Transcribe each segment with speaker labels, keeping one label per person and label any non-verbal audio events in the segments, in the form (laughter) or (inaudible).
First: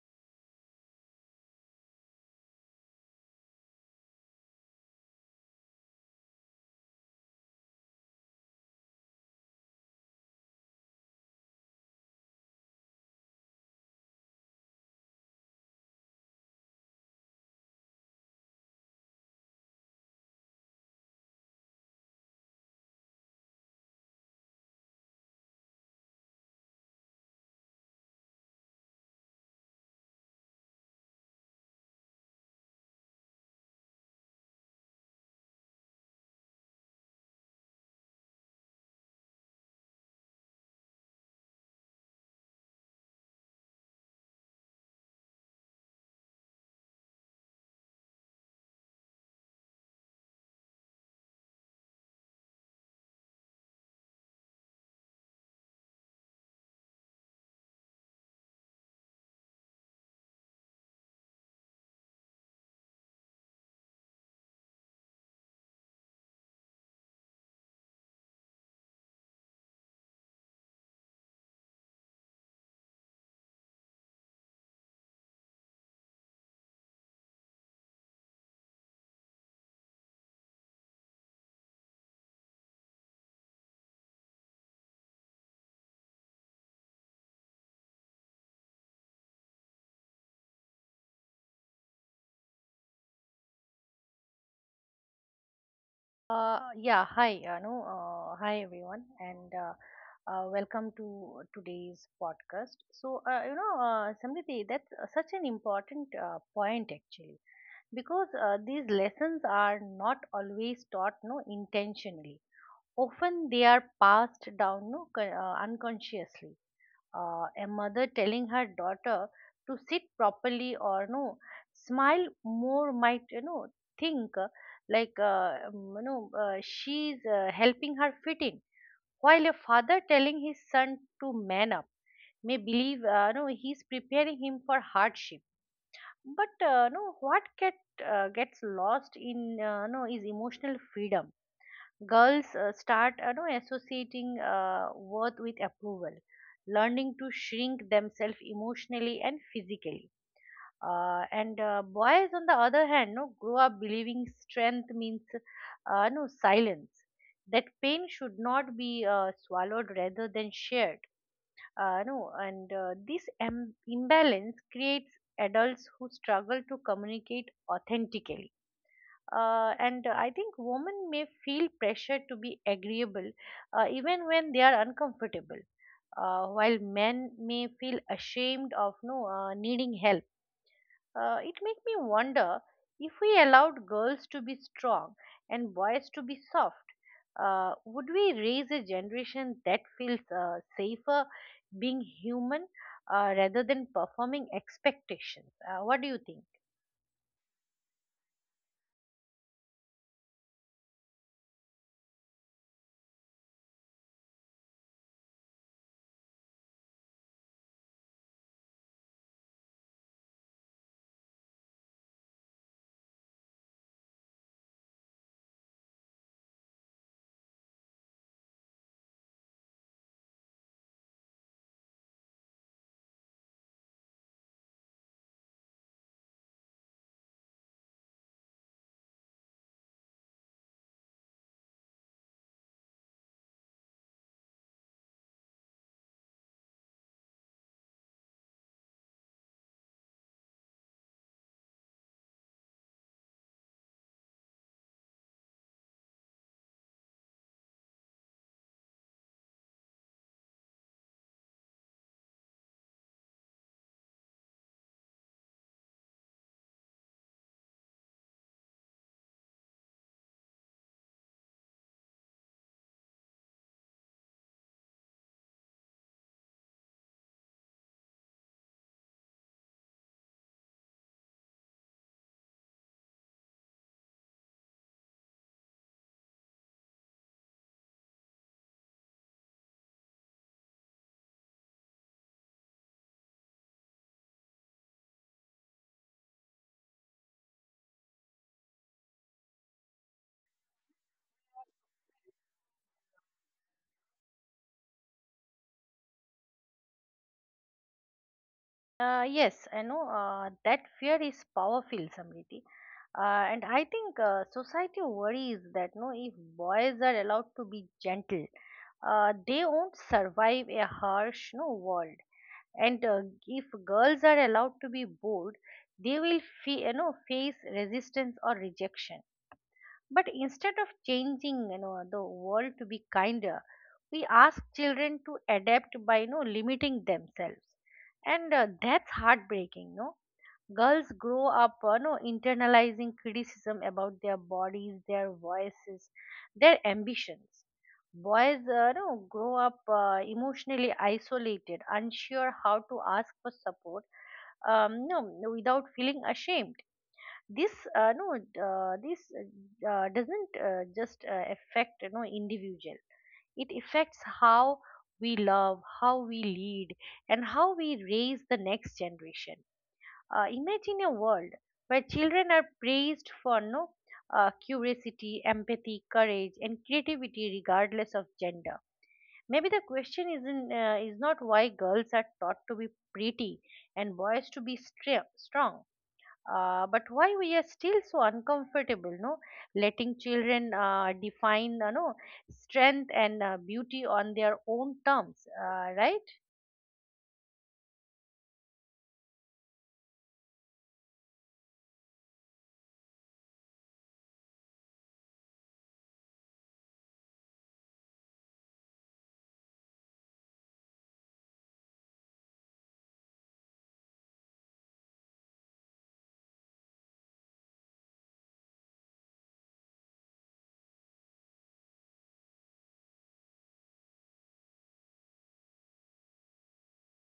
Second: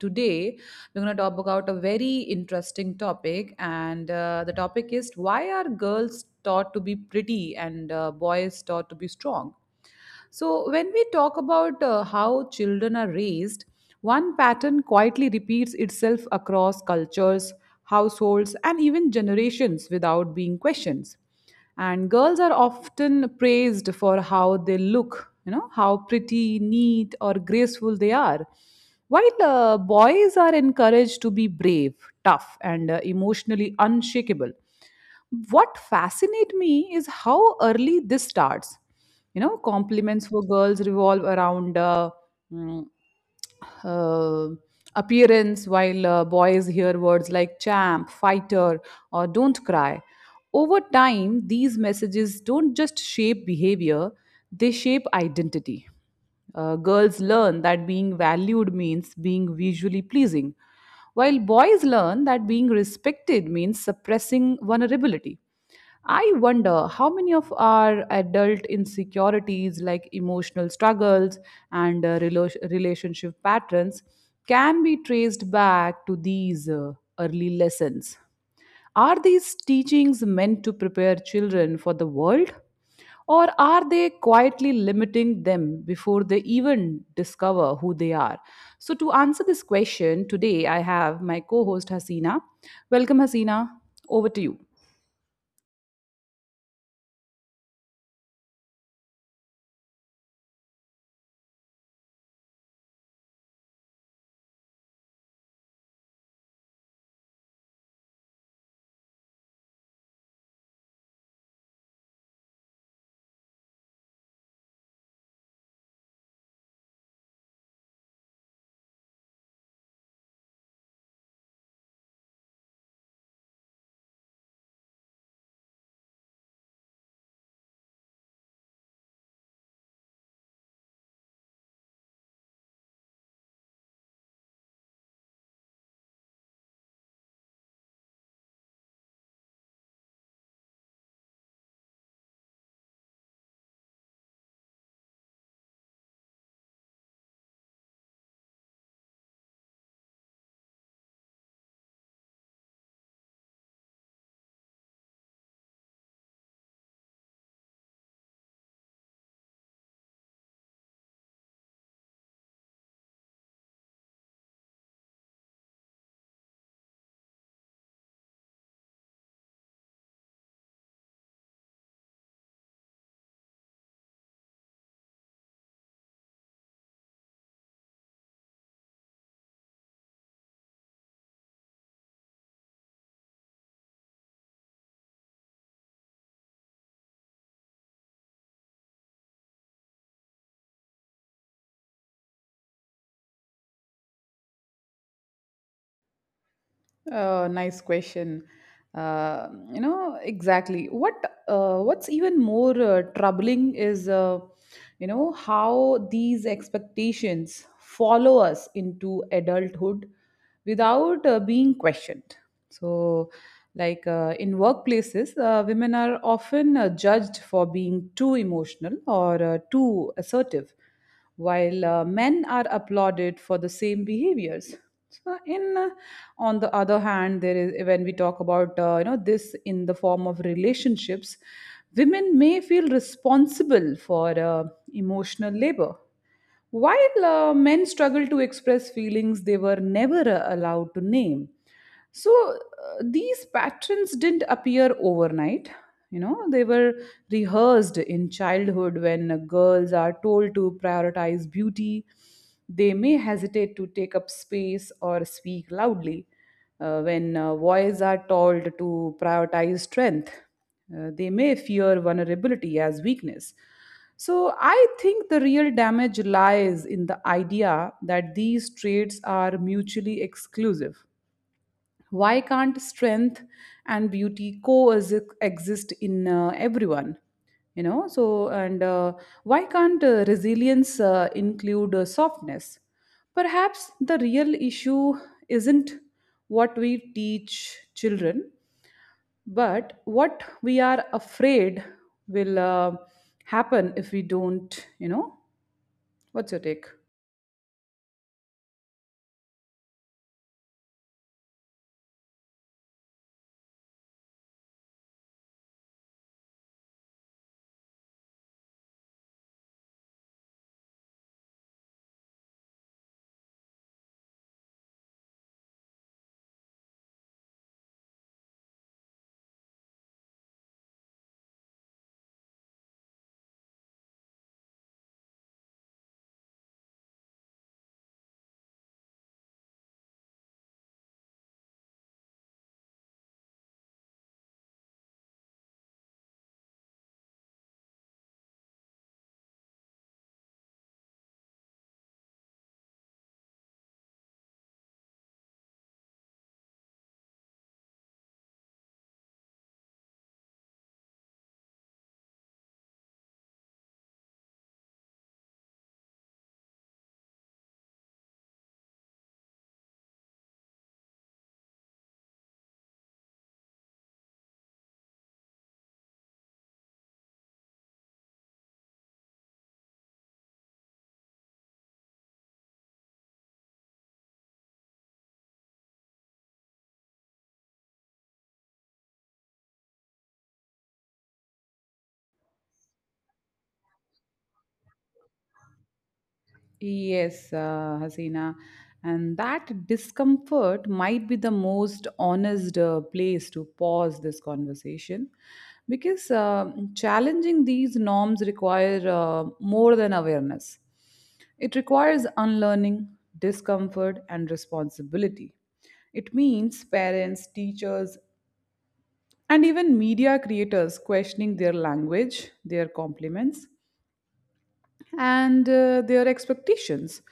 Speaker 1: today we're going to talk about a very interesting topic. And the topic is why are girls taught to be pretty and boys taught to be strong? So, when we talk about how children are raised, one pattern quietly repeats itself across cultures, households, and even generations without being questioned. And girls are often praised for how they look, you know, how pretty, neat, or graceful they are. While boys are encouraged to be brave, tough, and emotionally unshakable. What fascinates me is how early this starts, you know, compliments for girls revolve around mm, uh, appearance, while boys hear words like champ, fighter, or don't cry. Over time, these messages don't just shape behavior, they shape identity. Girls learn that being valued means being visually pleasing, while boys learn that being respected means suppressing vulnerability. I wonder how many of our adult insecurities, like emotional struggles and relationship patterns, can be traced back to these early lessons. Are these teachings meant to prepare children for the world? Or are they quietly limiting them before they even discover who they are? So, to answer this question, today I have my co host Hasina. Welcome, Hasina. Over to you.
Speaker 2: Yeah, hi, Anu. Hi, everyone, and welcome to today's podcast. So, Samriti, that's such an important point, actually, because these lessons are not always taught no intentionally. Often they are passed down no unconsciously, a mother telling her daughter to sit properly, or no, smile more, might think, like, she's helping her fit in, while a father telling his son to man up may believe, no, he's preparing him for hardship, but no, what gets lost in, no, is emotional freedom. Girls start, associating worth with approval, learning to shrink themselves emotionally and physically. And boys, on the other hand, no, grow up believing strength means, no, silence, that pain should not be swallowed rather than shared. No, and this imbalance creates adults who struggle to communicate authentically. And I think women may feel pressure to be agreeable, even when they are uncomfortable, while men may feel ashamed of, no, needing help. It makes me wonder, if we allowed girls to be strong and boys to be soft, would we raise a generation that feels safer being human, rather than performing expectations? What do you think?
Speaker 1: Nice question. You know exactly what's even more troubling is, you know, how these expectations follow us into adulthood without being questioned. So, like, in workplaces, women are often judged for being too emotional or too assertive, while men are applauded for the same behaviors. So, in on the other hand, there is, when we talk about, you know, this in the form of relationships, women may feel responsible for emotional labor, while men struggle to express feelings they were never allowed to name. So these patterns didn't appear overnight. You know, they were rehearsed in childhood. When girls are told to prioritize beauty, they may hesitate to take up space or speak loudly. When boys are told to prioritize strength, they may fear vulnerability as weakness. So I think the real damage lies in the idea that these traits are mutually exclusive. Why can't strength and beauty coexist in everyone? You know, so, and why can't resilience include softness? Perhaps the real issue isn't what we teach children, but what we are afraid will happen if we don't, you know. What's your take?
Speaker 2: Yes, I know that fear is powerful, Samriti. And I think society worries that, no, if boys are allowed to be gentle, they won't survive a harsh, no, world. And if girls are allowed to be bold, they will face resistance or rejection. But instead of changing, the world to be kinder, we ask children to adapt by, limiting themselves, and that's heartbreaking. No, girls grow up, internalizing criticism about their bodies, their voices, their ambitions. Boys, no, grow up emotionally isolated, unsure how to ask for support, no, without feeling ashamed. This uh, no uh, this uh, uh, doesn't just affect, individual. It affects how we love, how we lead, and how we raise the next generation. Imagine a world where children are praised for, no, curiosity, empathy, courage, and creativity, regardless of gender. Maybe the question isn't is not why girls are taught to be pretty and boys to be strong, but why we are still so uncomfortable, no, letting children define, no, strength and beauty on their own terms, right?
Speaker 1: Yes, Hasina. And that discomfort might be the most honest place to pause this conversation, because challenging these norms require more than awareness. It requires unlearning, discomfort, and responsibility. It means parents, teachers, and even media creators questioning their language, their compliments, and their expectations.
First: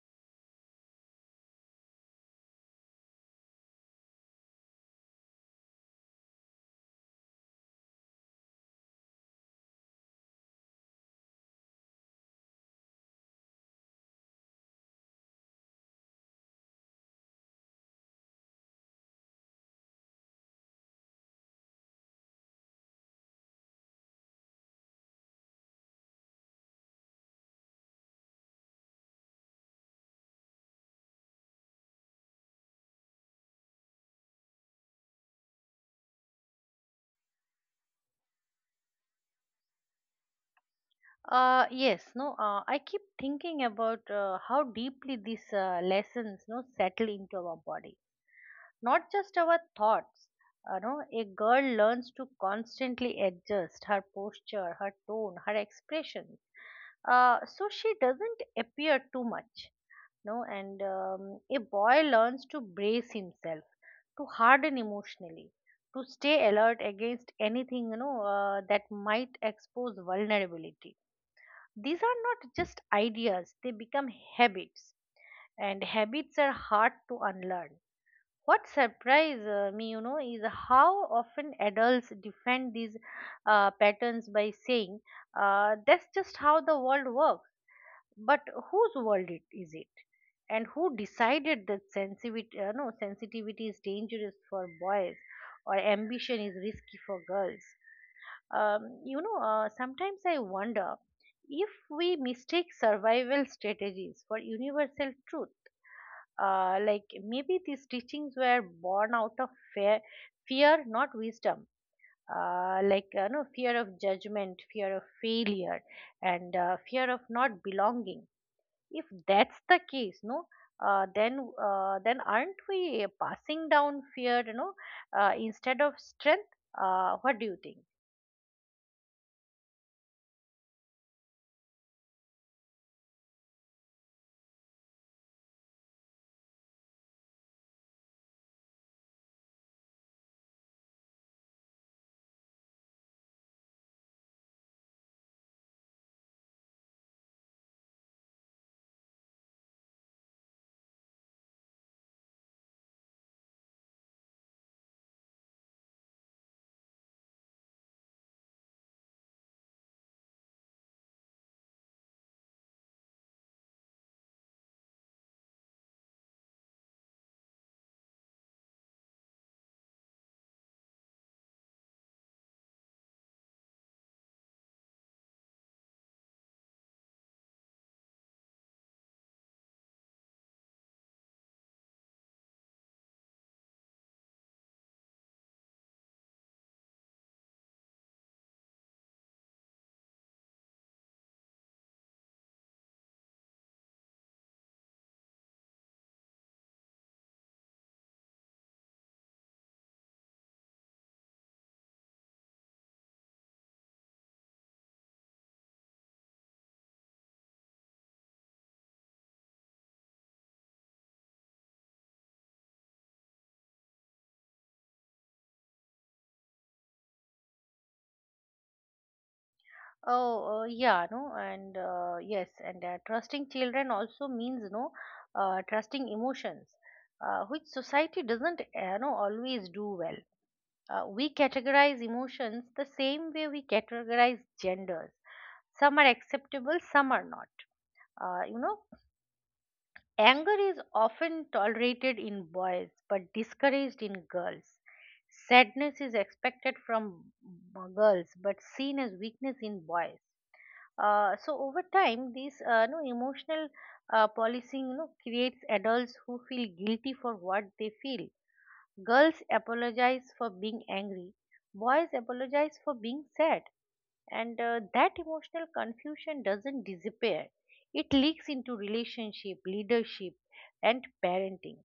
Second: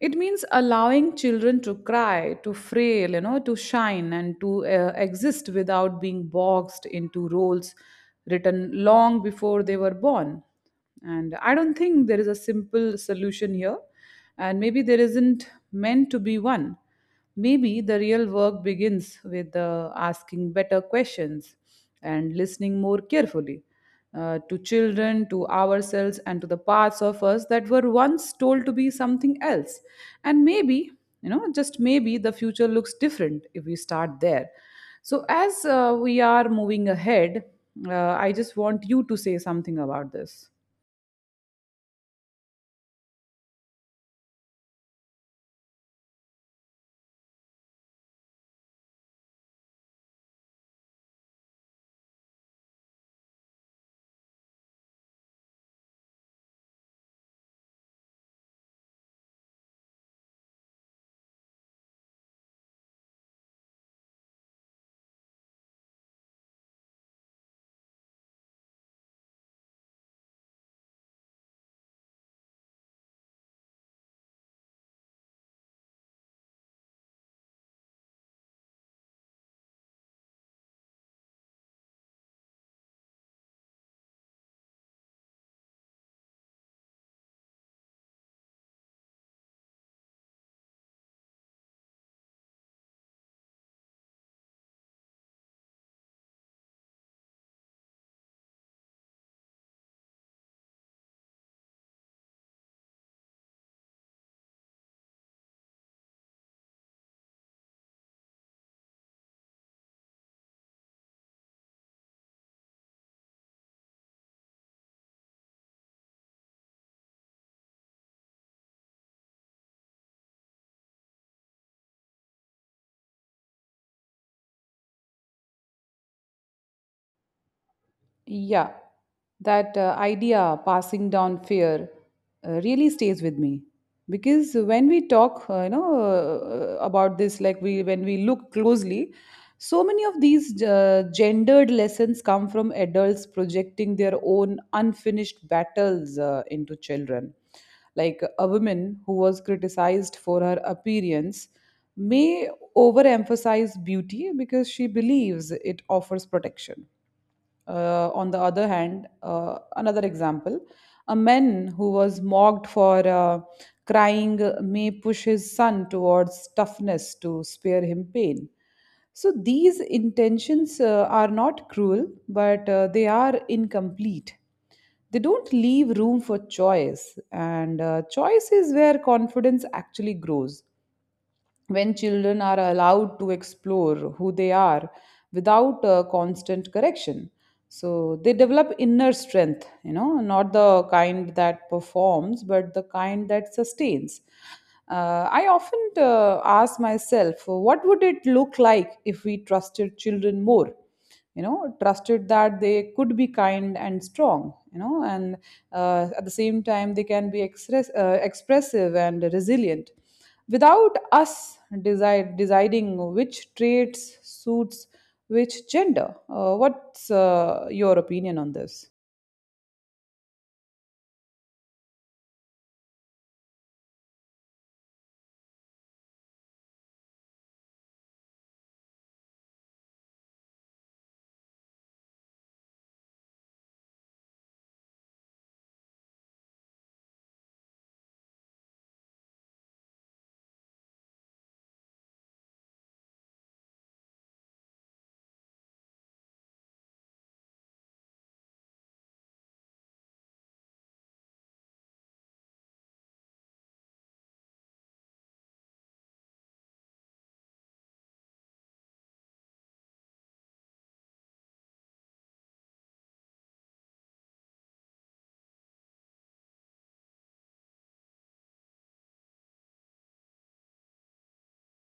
Speaker 1: It means allowing children to cry, to frail, you know, to shine, and to exist without being boxed into roles written long before they were born. And I don't think there is a simple solution here, and maybe there isn't meant to be one. Maybe the real work begins with asking better questions and listening more carefully to children, to ourselves, and to the parts of us that were once told to be something else. And maybe, you know, just maybe the future looks different if we start there. So, as we are moving ahead, I just want you to say something about this.
Speaker 2: Yes, no, I keep thinking about how deeply these lessons, no, settle into our body, not just our thoughts. You no, a girl learns to constantly adjust her posture, her tone, her expressions, so she doesn't appear too much. No, and a boy learns to brace himself, to harden emotionally, to stay alert against anything that might expose vulnerability. These are not just ideas, they become habits, and habits are hard to unlearn. What surprised me, is how often adults defend these patterns by saying, that's just how the world works. But whose world is it? And who decided that sensitivity, no, sensitivity is dangerous for boys, or ambition is risky for girls? Sometimes I wonder if we mistake survival strategies for universal truth. Like, maybe these teachings were born out of fear, fear, not wisdom. Like, no, fear of judgment, fear of failure, and fear of not belonging. If that's the case, no, then aren't we passing down fear, instead of strength? What do you think?
Speaker 1: Yeah, that idea, passing down fear, really stays with me. Because when we talk, you know, about this, like we when we look closely, so many of these gendered lessons come from adults projecting their own unfinished battles into children. Like a woman who was criticized for her appearance may overemphasize beauty because she believes it offers protection. On the other hand, another example: a man who was mocked for crying may push his son towards toughness to spare him pain. So these intentions are not cruel, but they are incomplete. They don't leave room for choice, and choice is where confidence actually grows. When children are allowed to explore who they are without constant correction, so they develop inner strength, you know, not the kind that performs but the kind that sustains. I often ask myself, what would it look like if we trusted children more? You know, trusted that they could be kind and strong, you know, and at the same time they can be expressive and resilient, without us deciding which traits suits which gender. What's your opinion on this?
Speaker 2: Oh, yeah, no, and yes, and trusting children also means, no, trusting emotions, which society doesn't know always do well. We categorize emotions the same way we categorize genders. Some are acceptable, some are not. You know, anger is often tolerated in boys but discouraged in girls. Sadness is expected from girls but seen as weakness in boys. So, over time, this, no, emotional policing, creates adults who feel guilty for what they feel. Girls apologize for being angry. Boys apologize for being sad, and that emotional confusion doesn't disappear. It leaks into relationship, leadership, and parenting.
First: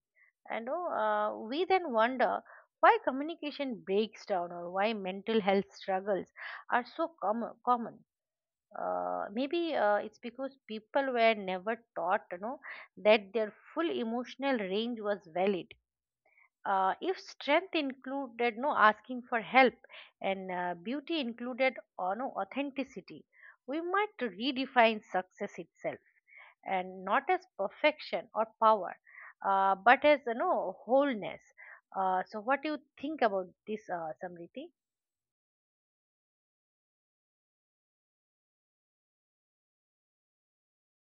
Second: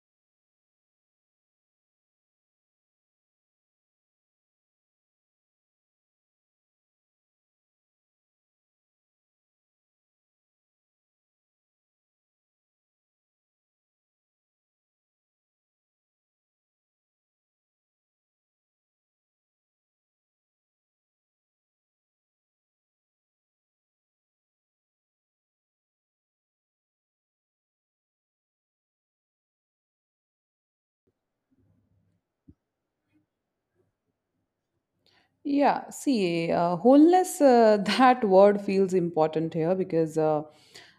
Speaker 2: And, we then wonder why communication breaks down, or why mental health struggles are so common. Maybe it's because people were never taught, that their full emotional range was valid. If strength included, no, asking for help, and beauty included, no, authenticity, we might redefine success itself, and not as perfection or power, but as, wholeness. So, what do you think about this, Samriti?
Speaker 1: Yeah, see, wholeness, (laughs) that word feels important here, because uh,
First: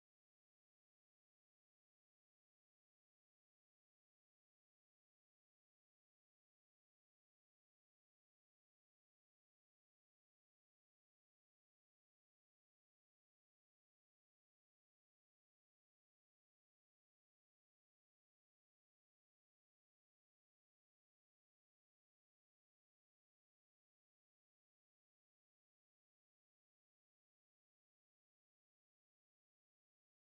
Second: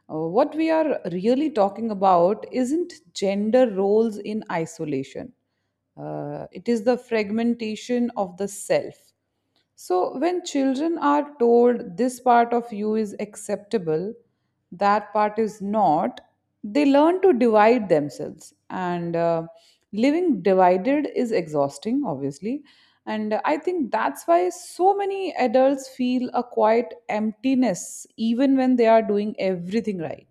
Speaker 1: uh, what we are really talking about isn't gender roles in isolation. It is the fragmentation of the self. So, when children are told this part of you is acceptable, that part is not, they learn to divide themselves. And living divided is exhausting, obviously. And I think that's why so many adults feel a quiet emptiness, even when they are doing everything right.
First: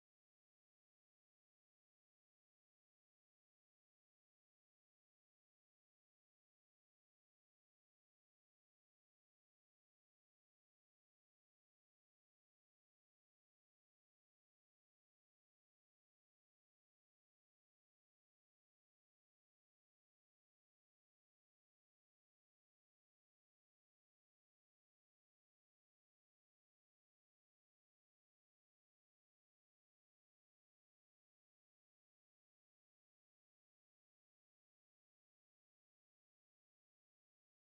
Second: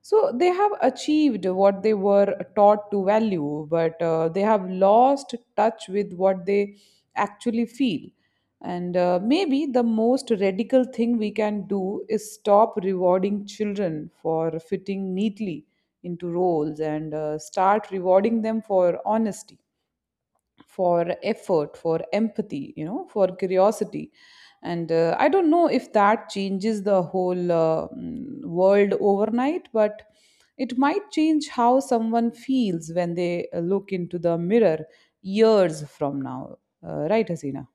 Speaker 1: So they have achieved what they were taught to value, but they have lost touch with what they actually feel. And maybe the most radical thing we can do is stop rewarding children for fitting neatly into roles and start rewarding them for honesty, for effort, for empathy, you know, for curiosity. And I don't know if that changes the whole world overnight, but it might change how someone feels when they look into the mirror years from now. Right, Hasina?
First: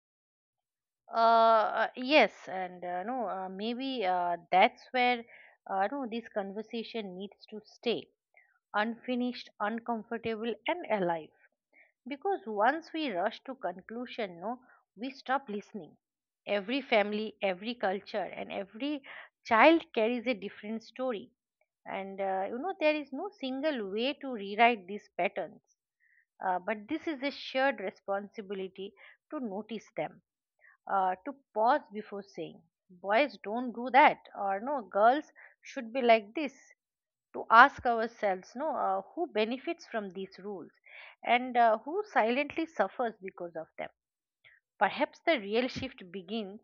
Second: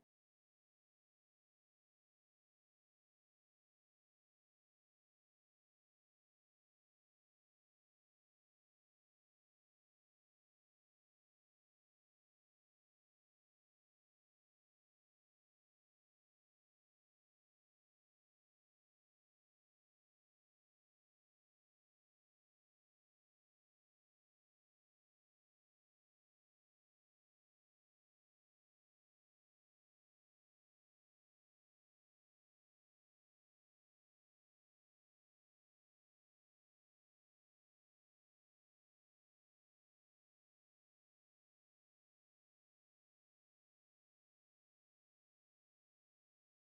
Speaker 2: Yes, and no, maybe that's where, no, this conversation needs to stay unfinished, uncomfortable, and alive, because once we rush to conclusion, no, we stop listening. Every family, every culture, and every child carries a different story, and there is no single way to rewrite these patterns. But this is a shared responsibility, to notice them, to pause before saying boys don't do that, or no, girls should be like this, to ask ourselves, no, who benefits from these rules, and who silently suffers because of them. Perhaps the real shift begins,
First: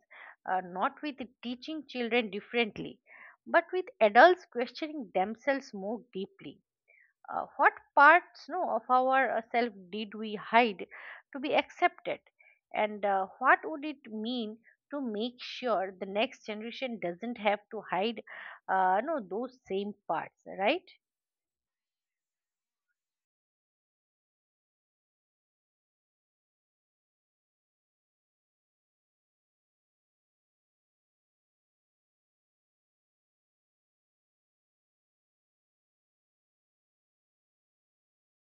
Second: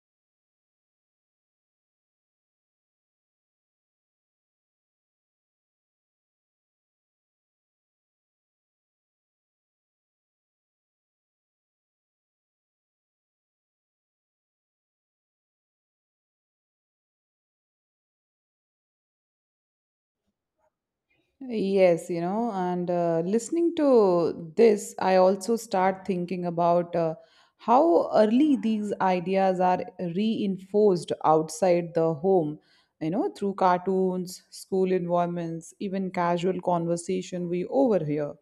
Speaker 2: not with teaching children differently, but with adults questioning themselves more deeply. What parts, no, of our self did we hide to be accepted? And what would it mean to make sure the next generation doesn't have to hide, no, those same parts, right?
Speaker 1: Yes, you know, and listening to this, I also start thinking about how early these ideas are reinforced outside the home, you know, through cartoons, school environments, even casual conversation we overhear.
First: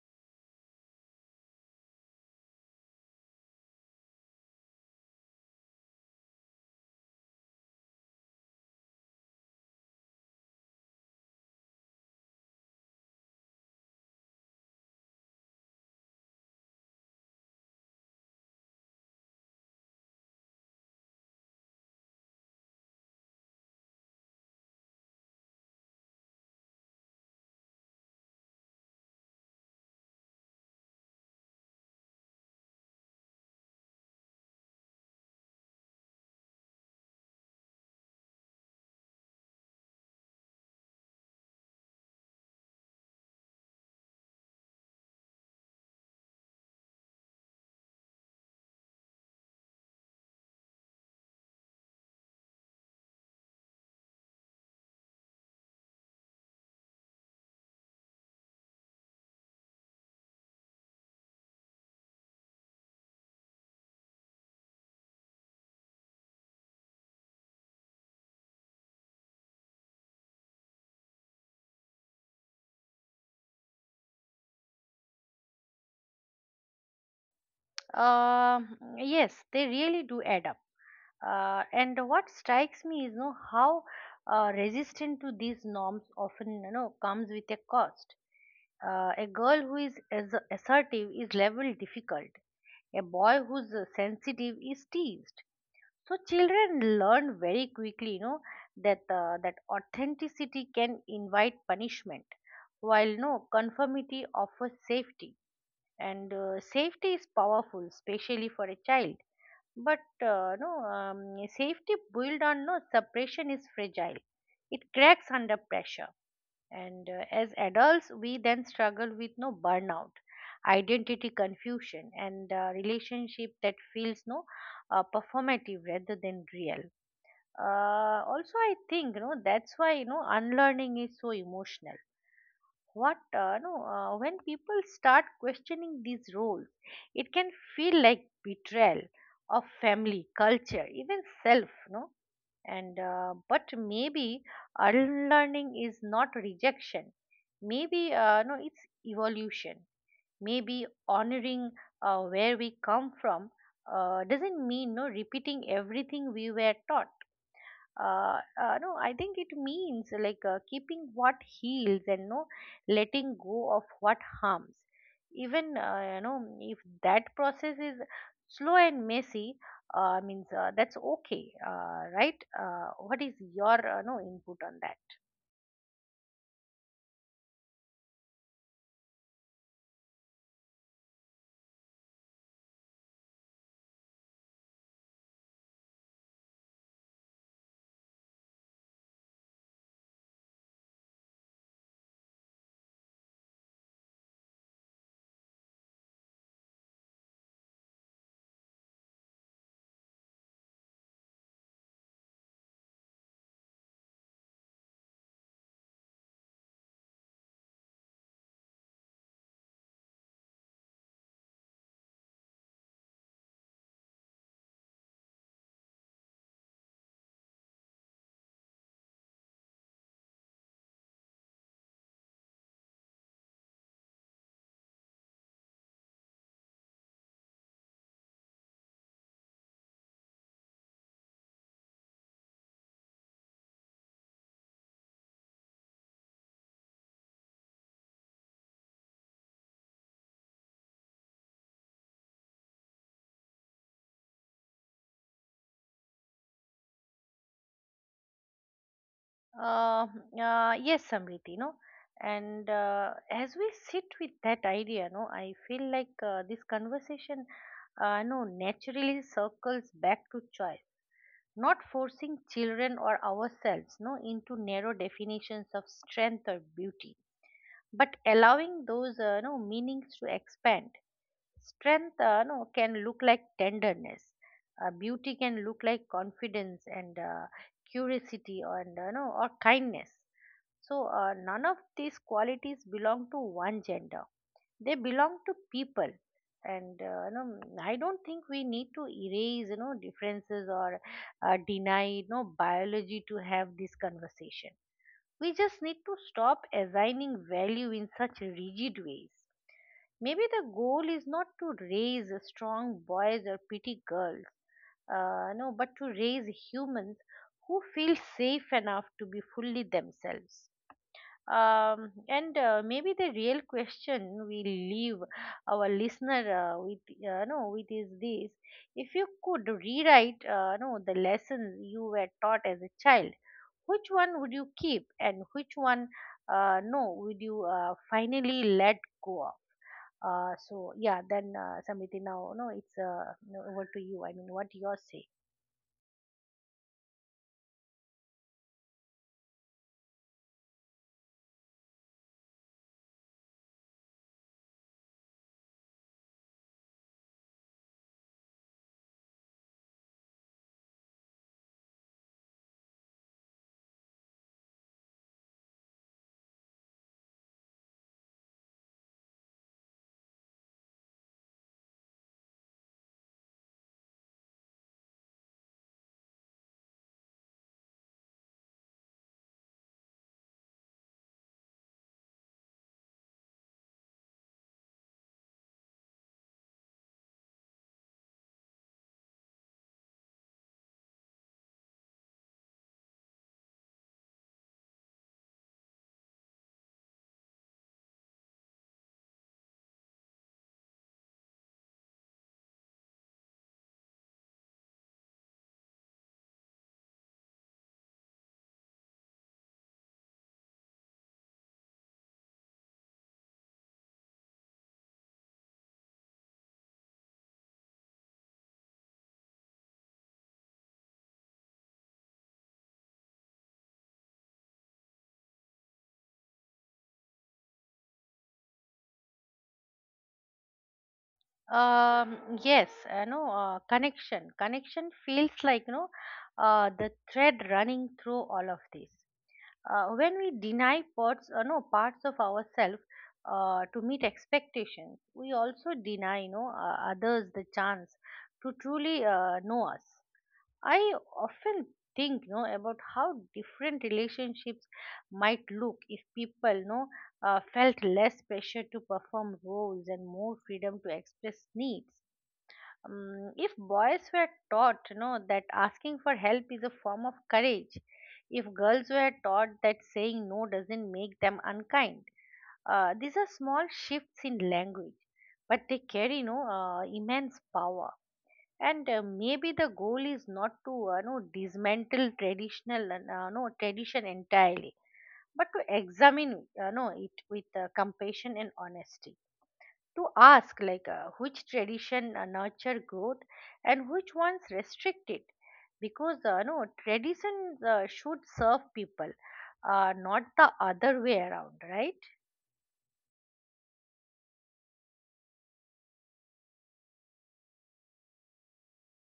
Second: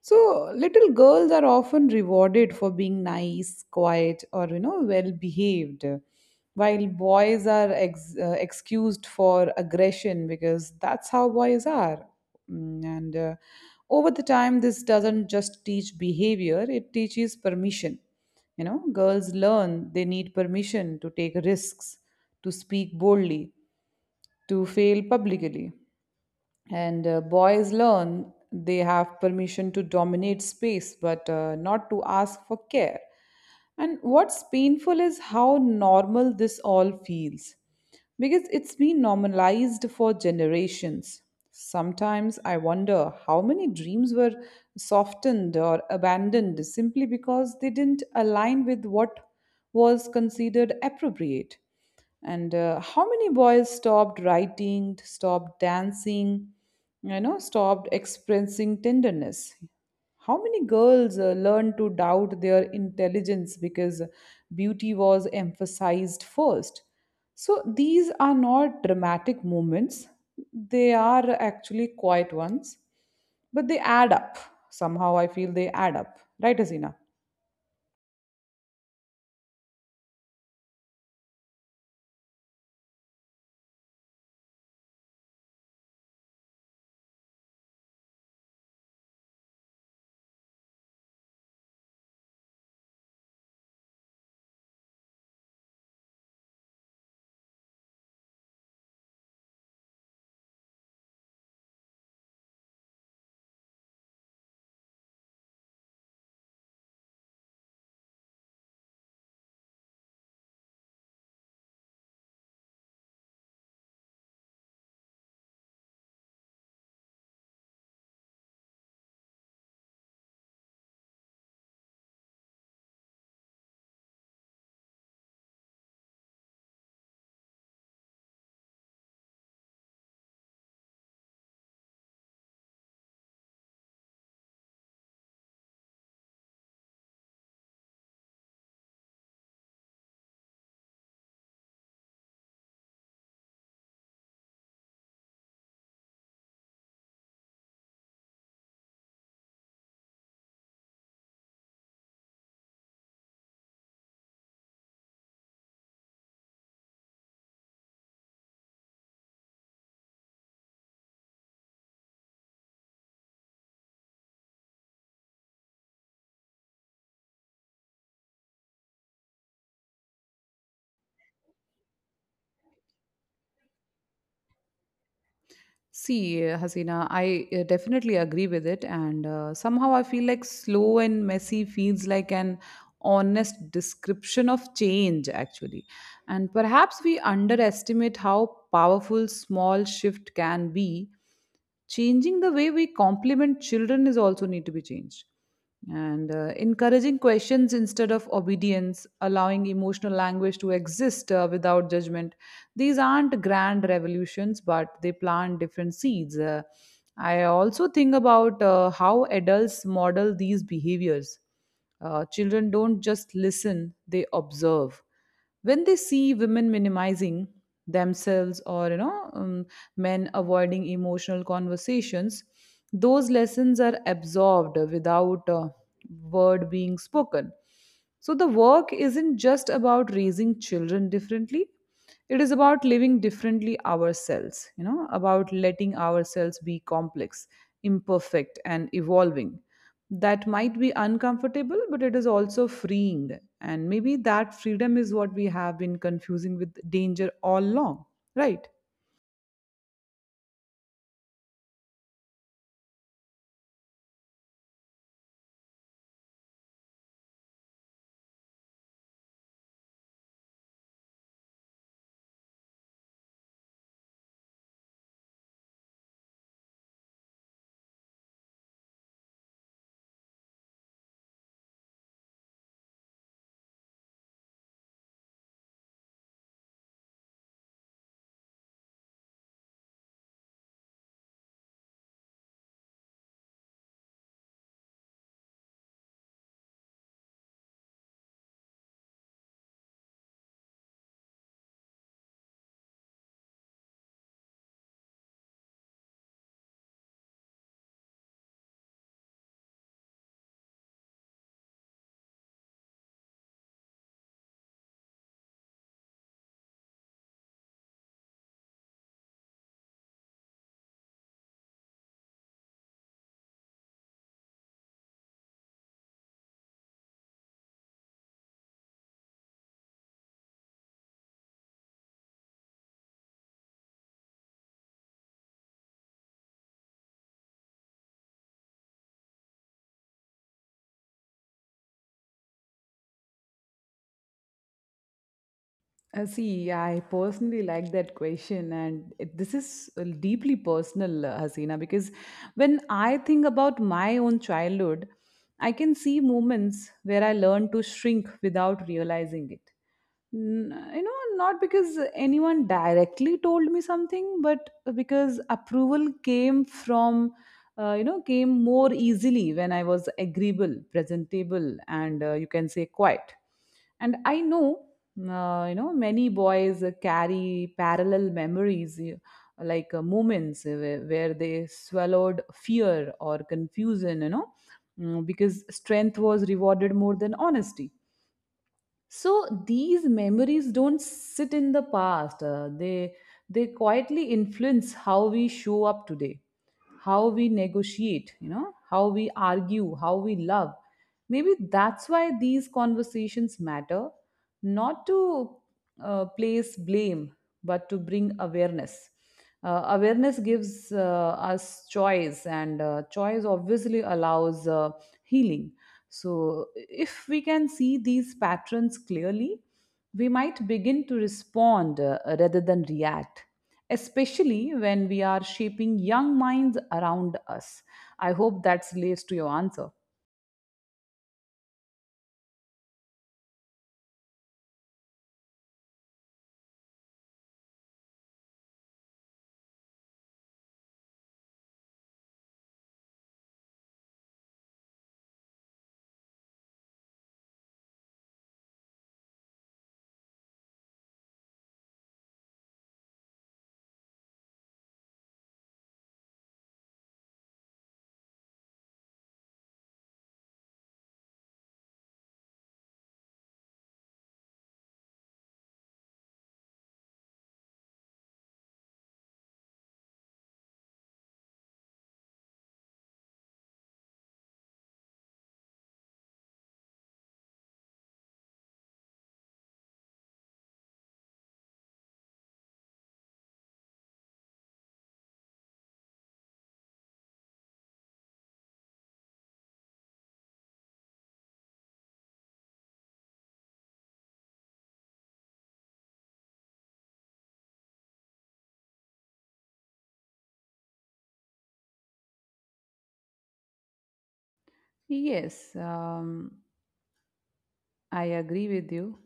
Speaker 1: So little girls are often rewarded for being nice, quiet, or, you know, well behaved, while boys are excused for aggression, because that's how boys are. Mm. And over the time, this doesn't just teach behavior; it teaches permission. You know, girls learn they need permission to take risks, to speak boldly, to fail publicly. And boys learn they have permission to dominate space, but not to ask for care. And what's painful is how normal this all feels, because it's been normalized for generations. Sometimes I wonder how many dreams were softened or abandoned simply because they didn't align with what was considered appropriate, and how many boys stopped writing, stopped dancing, you know, stopped expressing tenderness. How many girls learned to doubt their intelligence because beauty was emphasized first. So these are not dramatic moments, they are actually quiet ones, but they add up. Somehow I feel they add up, right, asina?
Speaker 2: Yes, they really do add up. And what strikes me is, how resistant to these norms often comes with a cost. A girl who is as assertive is labeled difficult. A boy who's sensitive is teased. So children learn very quickly, that authenticity can invite punishment, while, no, conformity offers safety, and safety is powerful, especially for a child. But no, safety built on, no, suppression is fragile. It cracks under pressure, and as adults we then struggle with, no, burnout, identity confusion, and relationship that feels, no, performative rather than real. Also, I think, that's why, unlearning is so emotional. What no When people start questioning these roles, it can feel like betrayal of family, culture, even self, no. And but maybe unlearning is not rejection. Maybe, no, it's evolution. Maybe honoring where we come from doesn't mean, no, repeating everything we were taught. No, I think it means, like, keeping what heals, and no, letting go of what harms, even if that process is slow and messy. Means That's okay, right? What is your, no, input on that?
Speaker 1: See, Hasina, I definitely agree with it, and somehow I feel like slow and messy feels like an honest description of change, actually. And perhaps we underestimate how powerful small shift can be. Changing the way we compliment children is also need to be changed. And encouraging questions instead of obedience, allowing emotional language to exist without judgment. These aren't grand revolutions, but they plant different seeds. I also think about how adults model these behaviors. Children don't just listen, they observe. When they see women minimizing themselves, or, you know, men avoiding emotional conversations, those lessons are absorbed without a word being spoken. So the work isn't just about raising children differently. It is about living differently ourselves, you know, about letting ourselves be complex, imperfect, and evolving. That might be uncomfortable, but it is also freeing. And maybe that freedom is what we have been confusing with danger all along, right?
Speaker 2: uh, yes, Samriti, no, and as we sit with that idea, no, I feel like, this conversation, no, naturally circles back to choice, not forcing children, or ourselves, no, into narrow definitions of strength or beauty, but allowing those, no, meanings to expand. Strength, no, can look like tenderness. Beauty can look like confidence and curiosity, or and, no or kindness. So none of these qualities belong to one gender. They belong to people. And I don't think we need to erase, differences, or deny, biology, to have this conversation. We just need to stop assigning value in such rigid ways. Maybe the goal is not to raise strong boys or pretty girls, no, but to raise humans who feel safe enough to be fully themselves. And maybe the real question we leave our listener with is this: If you could rewrite, no, the lessons you were taught as a child, which one would you keep, and which one, no, would you finally let go of? So, yeah, then Samiti, now, no, it's no, over to you. I mean, what you say?
Speaker 1: See, I personally like that question, and it, this is deeply personal, Hasina, because when I think about my own childhood, I can see moments where I learned to shrink without realizing it. Not because anyone directly told me something, but because approval came from, came more easily when I was agreeable, presentable, and you can say quiet. And I know many boys carry parallel memories like moments where they swallowed fear or confusion, because strength was rewarded more than honesty. So these memories don't sit in the past, they quietly influence how we show up today, how we negotiate, you know, how we argue, how we love. Maybe that's why these conversations matter, not to place blame, but to bring awareness. Uh, awareness gives us choice, and choice obviously allows healing. So if we can see these patterns clearly, we might begin to respond rather than react, especially when we are shaping young minds around us. I hope that relates to your answer.
Speaker 2: Um, yes, connection. Connection feels like, the thread running through all of this. When we deny parts, no, parts of ourselves to meet expectations, we also deny, others the chance to truly know us. I often think, about how different relationships might look if people, felt less pressure to perform roles and more freedom to express needs. If boys were taught that asking for help is a form of courage. If girls were taught that saying no doesn't make them unkind. These are small shifts in language, but they carry immense power. And maybe the goal is not to know dismantle traditional no tradition entirely, but to examine no it with compassion and honesty, to ask, like, which tradition nurture growth and which ones restrict it, because no traditions should serve people, not the other way around, right?
Speaker 1: Yes, I agree with you.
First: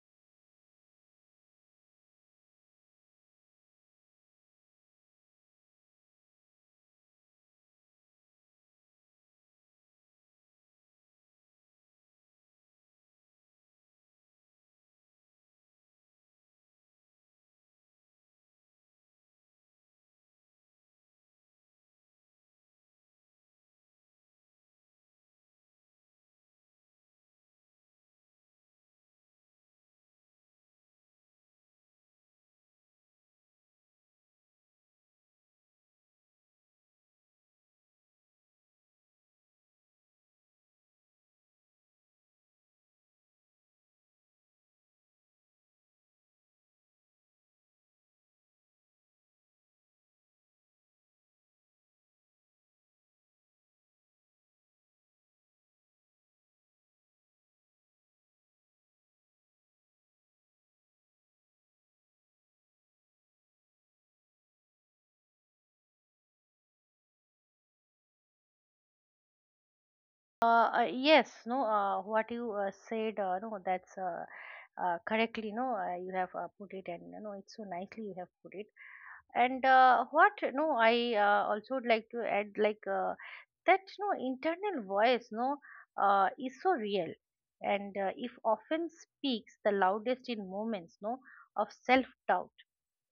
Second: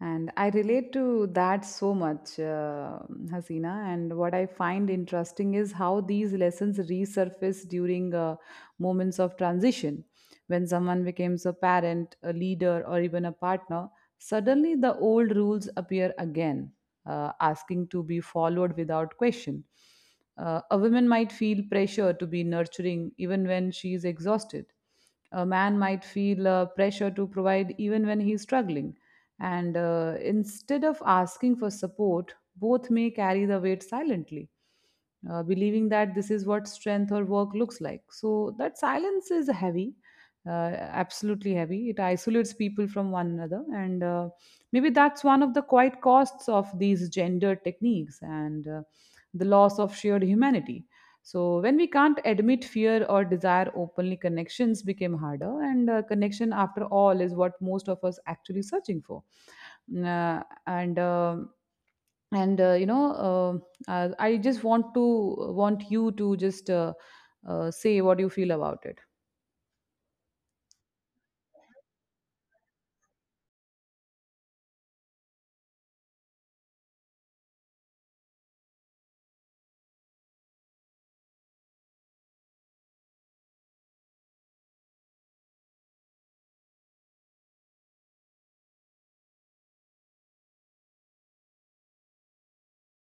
Speaker 1: And I relate to that so much, Hasina. And what I find interesting is how these lessons resurface during moments of transition. When someone becomes a parent, a leader, or even a partner, suddenly the old rules appear again, asking to be followed without question. A woman might feel pressure to be nurturing even when she is exhausted. A man might feel pressure to provide even when he's struggling, and instead of asking for support, both may carry the weight silently, believing that this is what strength or work looks like. So that silence is heavy, absolutely heavy. It isolates people from one another. And maybe that's one of the quiet costs of these gender techniques and the loss of shared humanity. So when we can't admit fear or desire openly, connections became harder, and connection, after all, is what most of us actually searching for. Mm, and you know, I just want you to just say what you feel about it.
Speaker 2: Yes, no, what you said, no, that's correctly, no, you have put it, and it's so nicely you have put it. And what, no, I also would like to add, like, that, no, internal voice, no, is so real, and if often speaks the loudest in moments, no, of self-doubt.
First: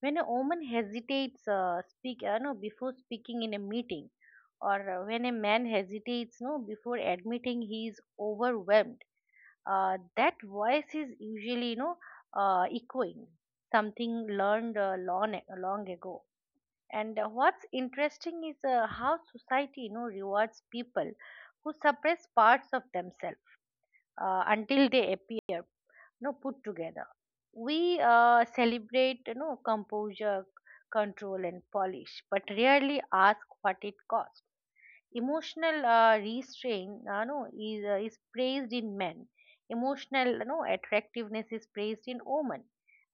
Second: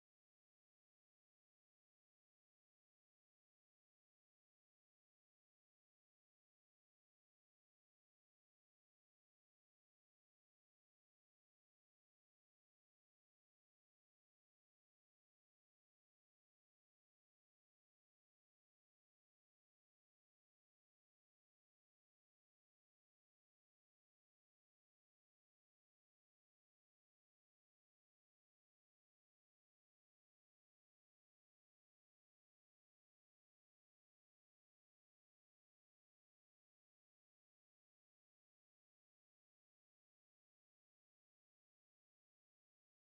Speaker 2: When a woman hesitates, speak, no, before speaking in a meeting, or when a man hesitates, no, before admitting he is overwhelmed, that voice is usually echoing something learned long long ago. And what's interesting is how society rewards people who suppress parts of themselves until they appear put together. We celebrate composure, control, and polish, but rarely ask what it cost. Emotional restraint, no, is praised in men. Emotional, no, attractiveness is praised in women.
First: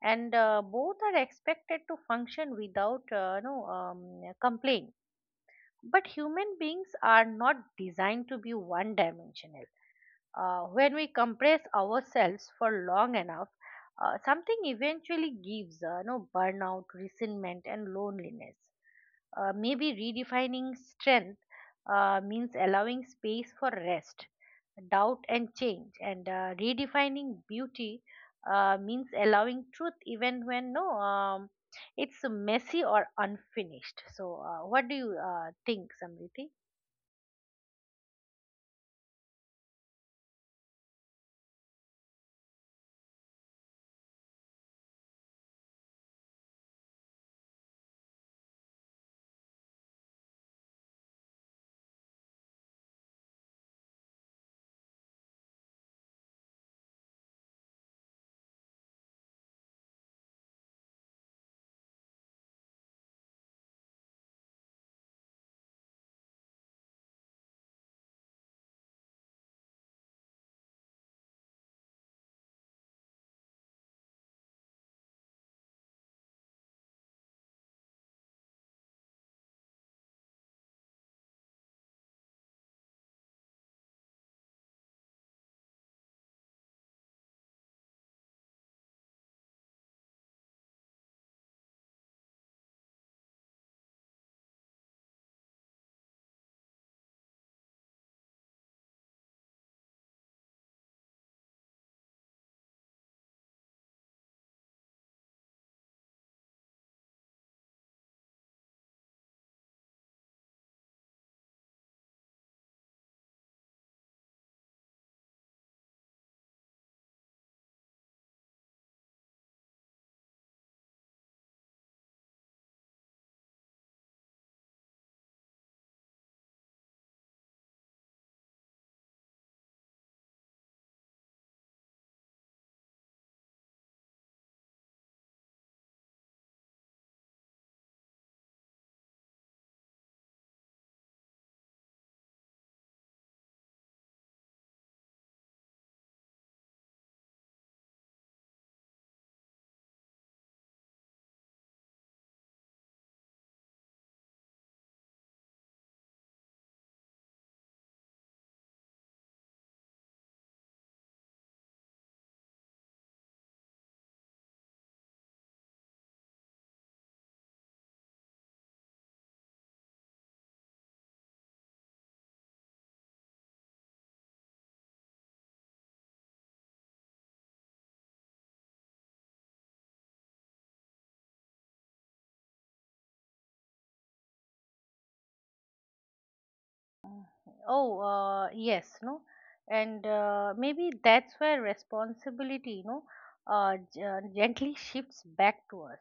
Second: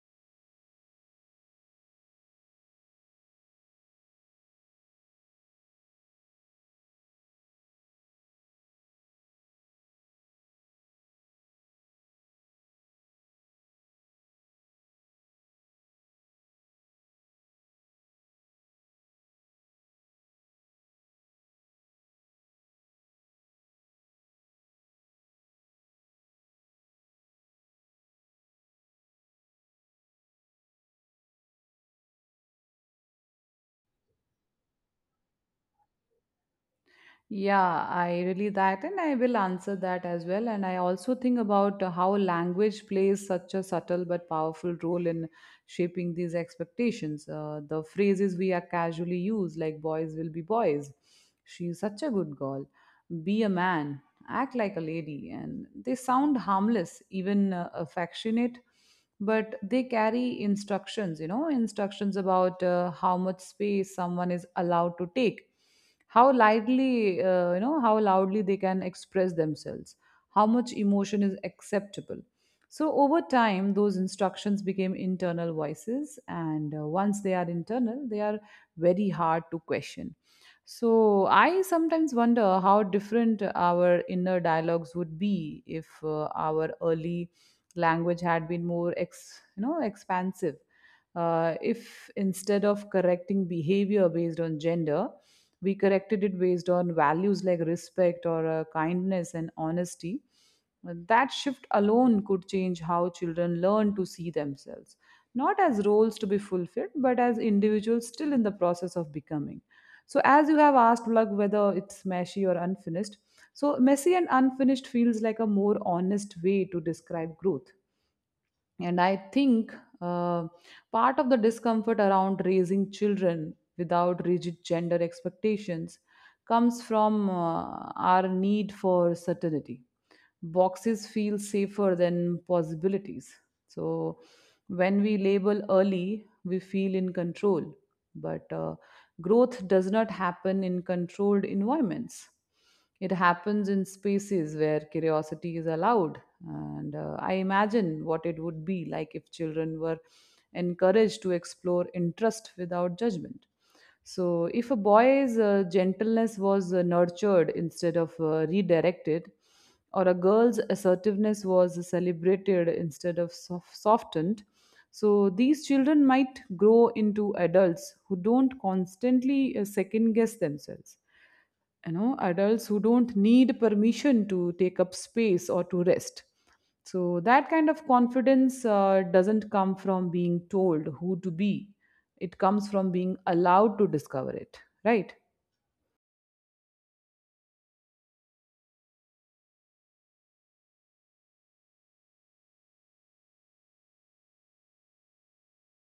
Speaker 2: And both are expected to function without no complaint. But human beings are not designed to be one dimensional. When we compress ourselves for long enough, something eventually gives, no, burnout, resentment, and loneliness. Maybe redefining strength means allowing space for rest, doubt, and change, and redefining beauty means allowing truth even when, no, it's messy or unfinished. So, what do you think, Samriti?
Speaker 1: Yeah, I really that, and I will answer that as well. And I also think about how language plays such a subtle but powerful role in shaping these expectations. The phrases we are casually use, like boys will be boys, she's such a good girl, be a man, act like a lady, and they sound harmless, even affectionate, but they carry instructions, you know, instructions about how much space someone is allowed to take, how lively, how loudly they can express themselves, how much emotion is acceptable. So over time those instructions became internal voices, and once they are internal they are very hard to question. So I sometimes wonder how different our inner dialogues would be if our early language had been more you know, expansive. Uh, if instead of correcting behavior based on gender we corrected it based on values like respect or kindness and honesty. That shift alone could change how children learn to see themselves, not as roles to be fulfilled, but as individuals still in the process of becoming. So, as you have asked, like whether it's meshy or unfinished, so messy and unfinished feels like a more honest way to describe growth. And I think uh, part of the discomfort around raising children without rigid gender expectations comes from our need for certainty. Boxes feel safer than possibilities. So when we label early, we feel in control. But growth does not happen in controlled environments. It happens in spaces where curiosity is allowed. And I imagine what it would be like if children were encouraged to explore interest without judgment. So, if a boy's gentleness was nurtured instead of redirected, or a girl's assertiveness was celebrated instead of softened, so these children might grow into adults who don't constantly second guess themselves, you know, adults who don't need permission to take up space or to rest. So that kind of confidence doesn't come from being told who to be, it comes from being allowed to discover it, right?
Speaker 2: Oh, yes, no, and maybe that's where responsibility, gently (laughs) shifts back to us,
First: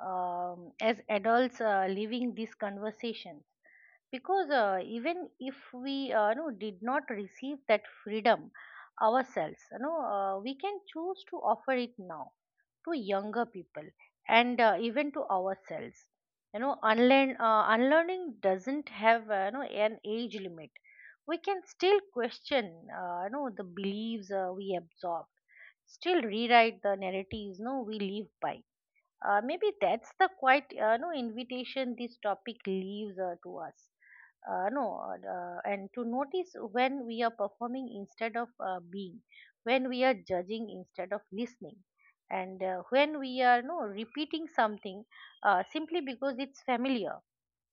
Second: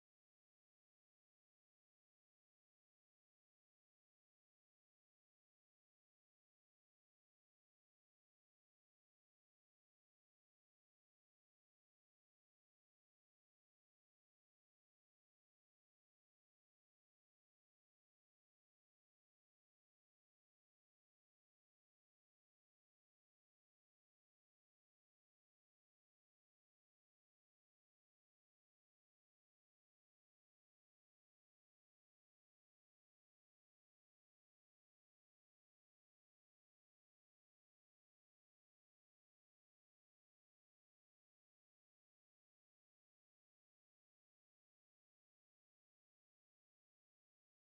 Speaker 2: as adults living these conversations. Because even if we, did not receive that freedom ourselves, we can choose to offer it now to younger people, and even to ourselves. Unlearning doesn't have, an age limit. We can still question the beliefs we absorb, still rewrite the narratives, no, we live by. Maybe that's the quite no invitation this topic leaves to us. No, And to notice when we are performing instead of being, when we are judging instead of listening, and when we are, no, repeating something simply because it's familiar.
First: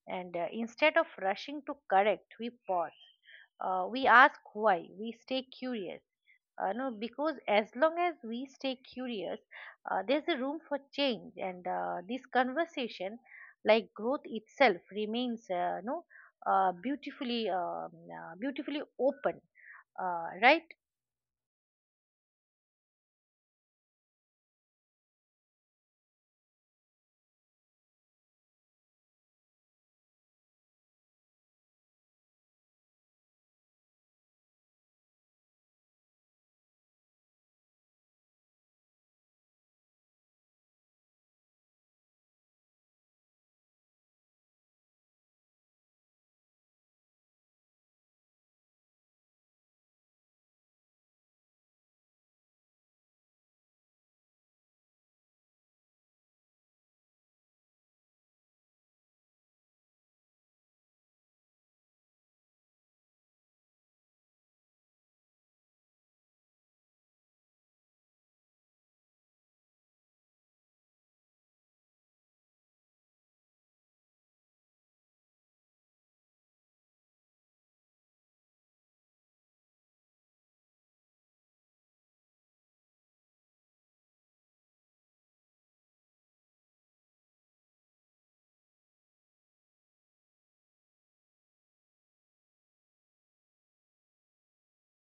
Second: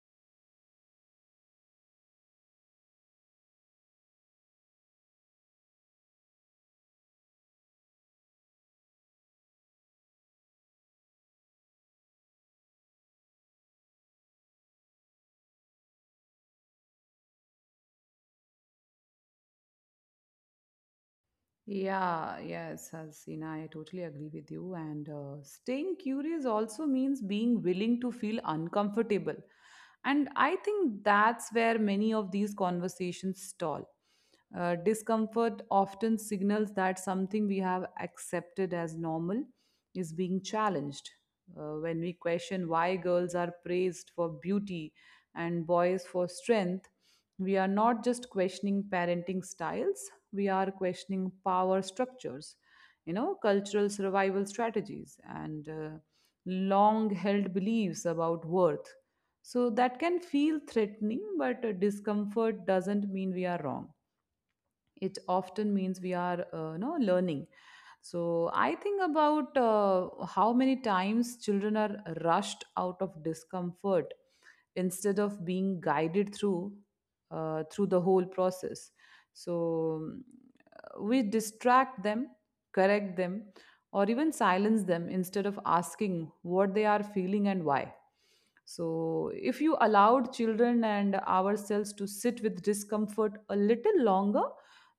Speaker 2: And instead of rushing to correct, we pause. We ask why. We stay curious, no, because as long as we stay curious, there's a room for change. And this conversation, like growth itself, remains no beautifully, beautifully open, right?
Speaker 1: Yeah, yes, Hasina, I totally agree with you. And staying curious also means being willing to feel uncomfortable. And I think that's where many of these conversations stall. Discomfort often signals that something we have accepted as normal is being challenged. When we question why girls are praised for beauty and boys for strength, we are not just questioning parenting styles, we are questioning power structures, you know, cultural survival strategies, and long held beliefs about worth. So that can feel threatening, but discomfort doesn't mean we are wrong, it often means we are learning. So I think about how many times children are rushed out of discomfort instead of being guided through through the whole process. So we distract them, correct them, or even silence them instead of asking what they are feeling and why. So, if you allowed children and ourselves to sit with discomfort a little longer,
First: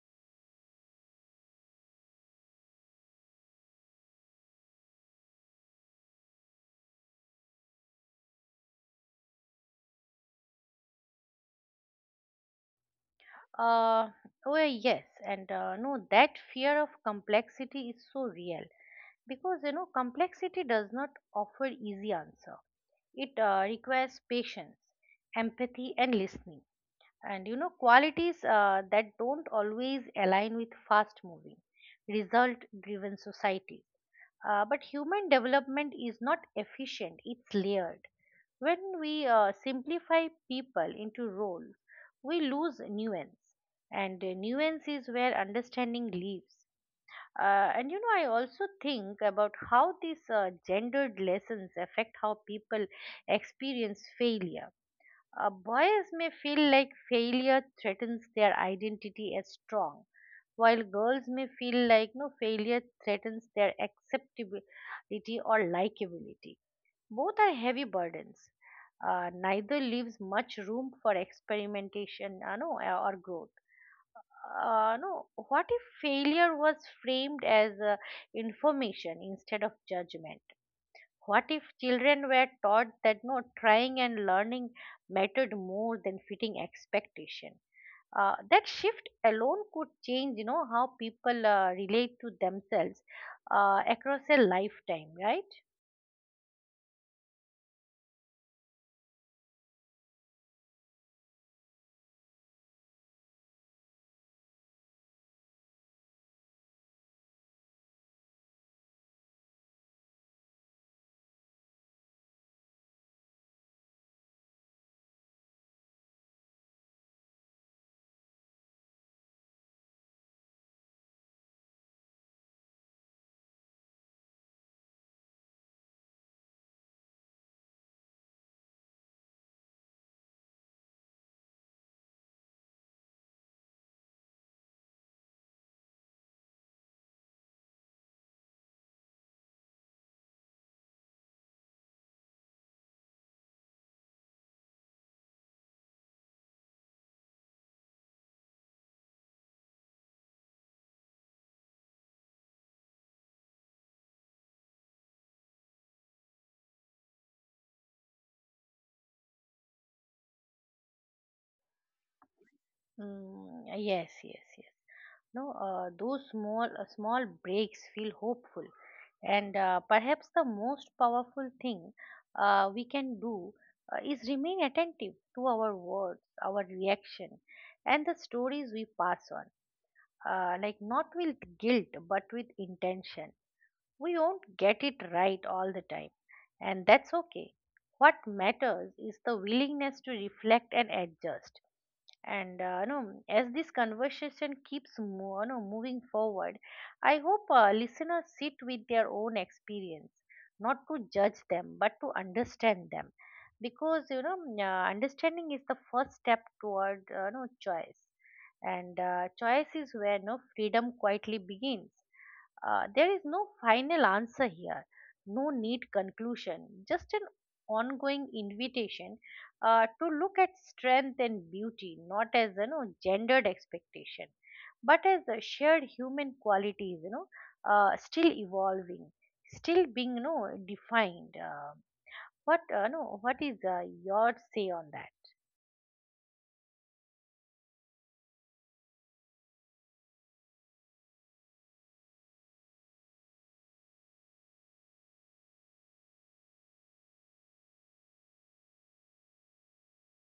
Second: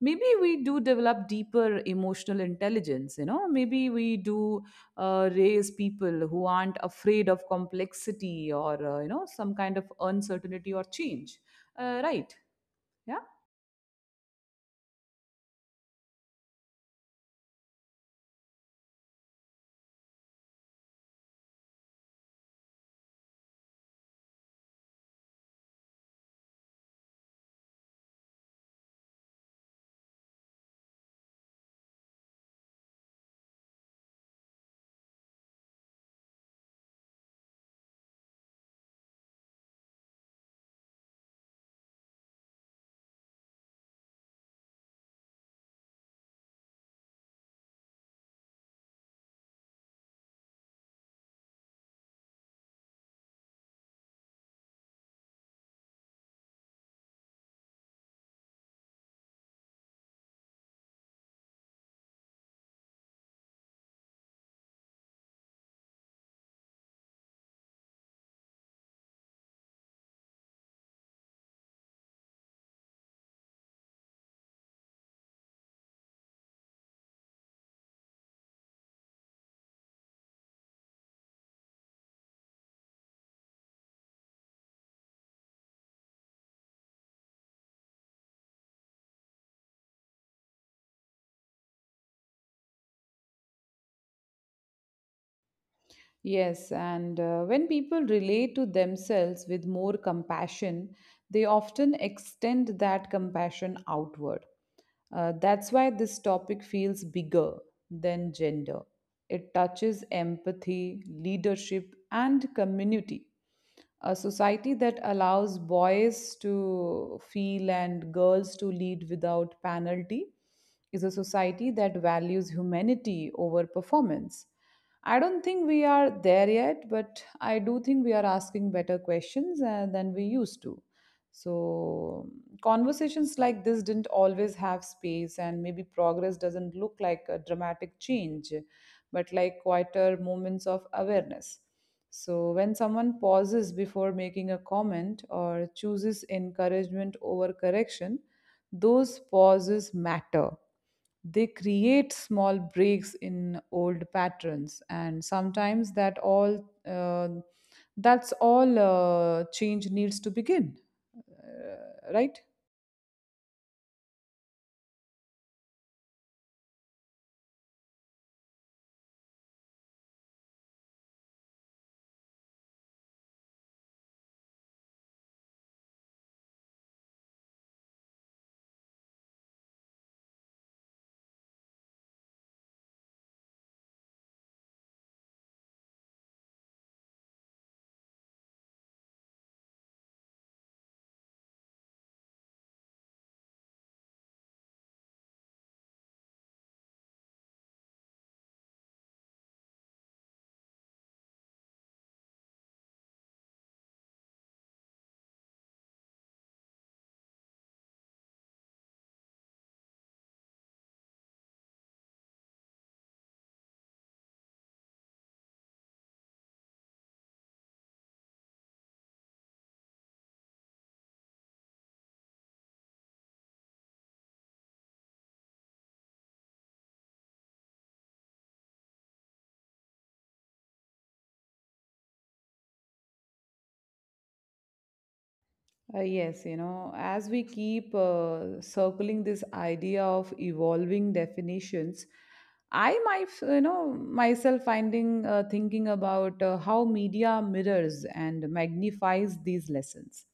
Speaker 1: maybe we do develop deeper emotional intelligence. You know, maybe we do raise people who aren't afraid of complexity or, some kind of uncertainty or change. Right. Yeah.
Speaker 2: uh, oh yes, and no, that fear of complexity is so real, because complexity does not offer easy answer. It requires patience, empathy, and listening, and qualities that don't always align with fast moving, result driven society. But human development is not efficient, it's layered. When we simplify people into roles, we lose nuance. And nuance is where understanding lives. And I also think about how these gendered lessons affect how people experience failure. Boys may feel like failure threatens their identity as strong, while girls may feel like, no, failure threatens their acceptability or likability. Both are heavy burdens. Neither leaves much room for experimentation, no, or growth. No, what if failure was framed as information instead of judgment? What if children were taught that, no, trying and learning mattered more than fitting expectation? That shift alone could change, how people relate to themselves across a lifetime, right?
Speaker 1: Yes, and when people relate to themselves with more compassion, they often extend that compassion outward. That's why this topic feels bigger than gender. It touches empathy, leadership, and community. A society that allows boys to feel and girls to lead without penalty is a society that values humanity over performance. I don't think we are there yet, but I do think we are asking better questions than we used to. So, conversations like this didn't always have space, and maybe progress doesn't look like a dramatic change, but like quieter moments of awareness. So, when someone pauses before making a comment or chooses encouragement over correction, those pauses matter, they create small breaks in old patterns, and sometimes that's all change needs to begin, right?
Speaker 2: Mm, yes, yes, yes. No, those small breaks feel hopeful. And perhaps the most powerful thing we can do is remain attentive to our words, our reaction, and the stories we pass on. Like, not with guilt, but with intention. We won't get it right all the time, and that's okay. What matters is the willingness to reflect and adjust, and no, as this conversation keeps mo- no, moving forward, I hope listeners sit with their own experience, not to judge them, but to understand them, because mm, understanding is the first step toward no choice, and choice is where, no, freedom quietly begins. There is no final answer here, no neat conclusion, just an ongoing invitation to look at strength and beauty not as gendered expectation, but as a shared human qualities, still evolving, still being defined. What no, what is your say on that?
Speaker 1: Yes, you know, as we keep circling this idea of evolving definitions, I might, you know, myself finding thinking about how media mirrors and magnifies these lessons.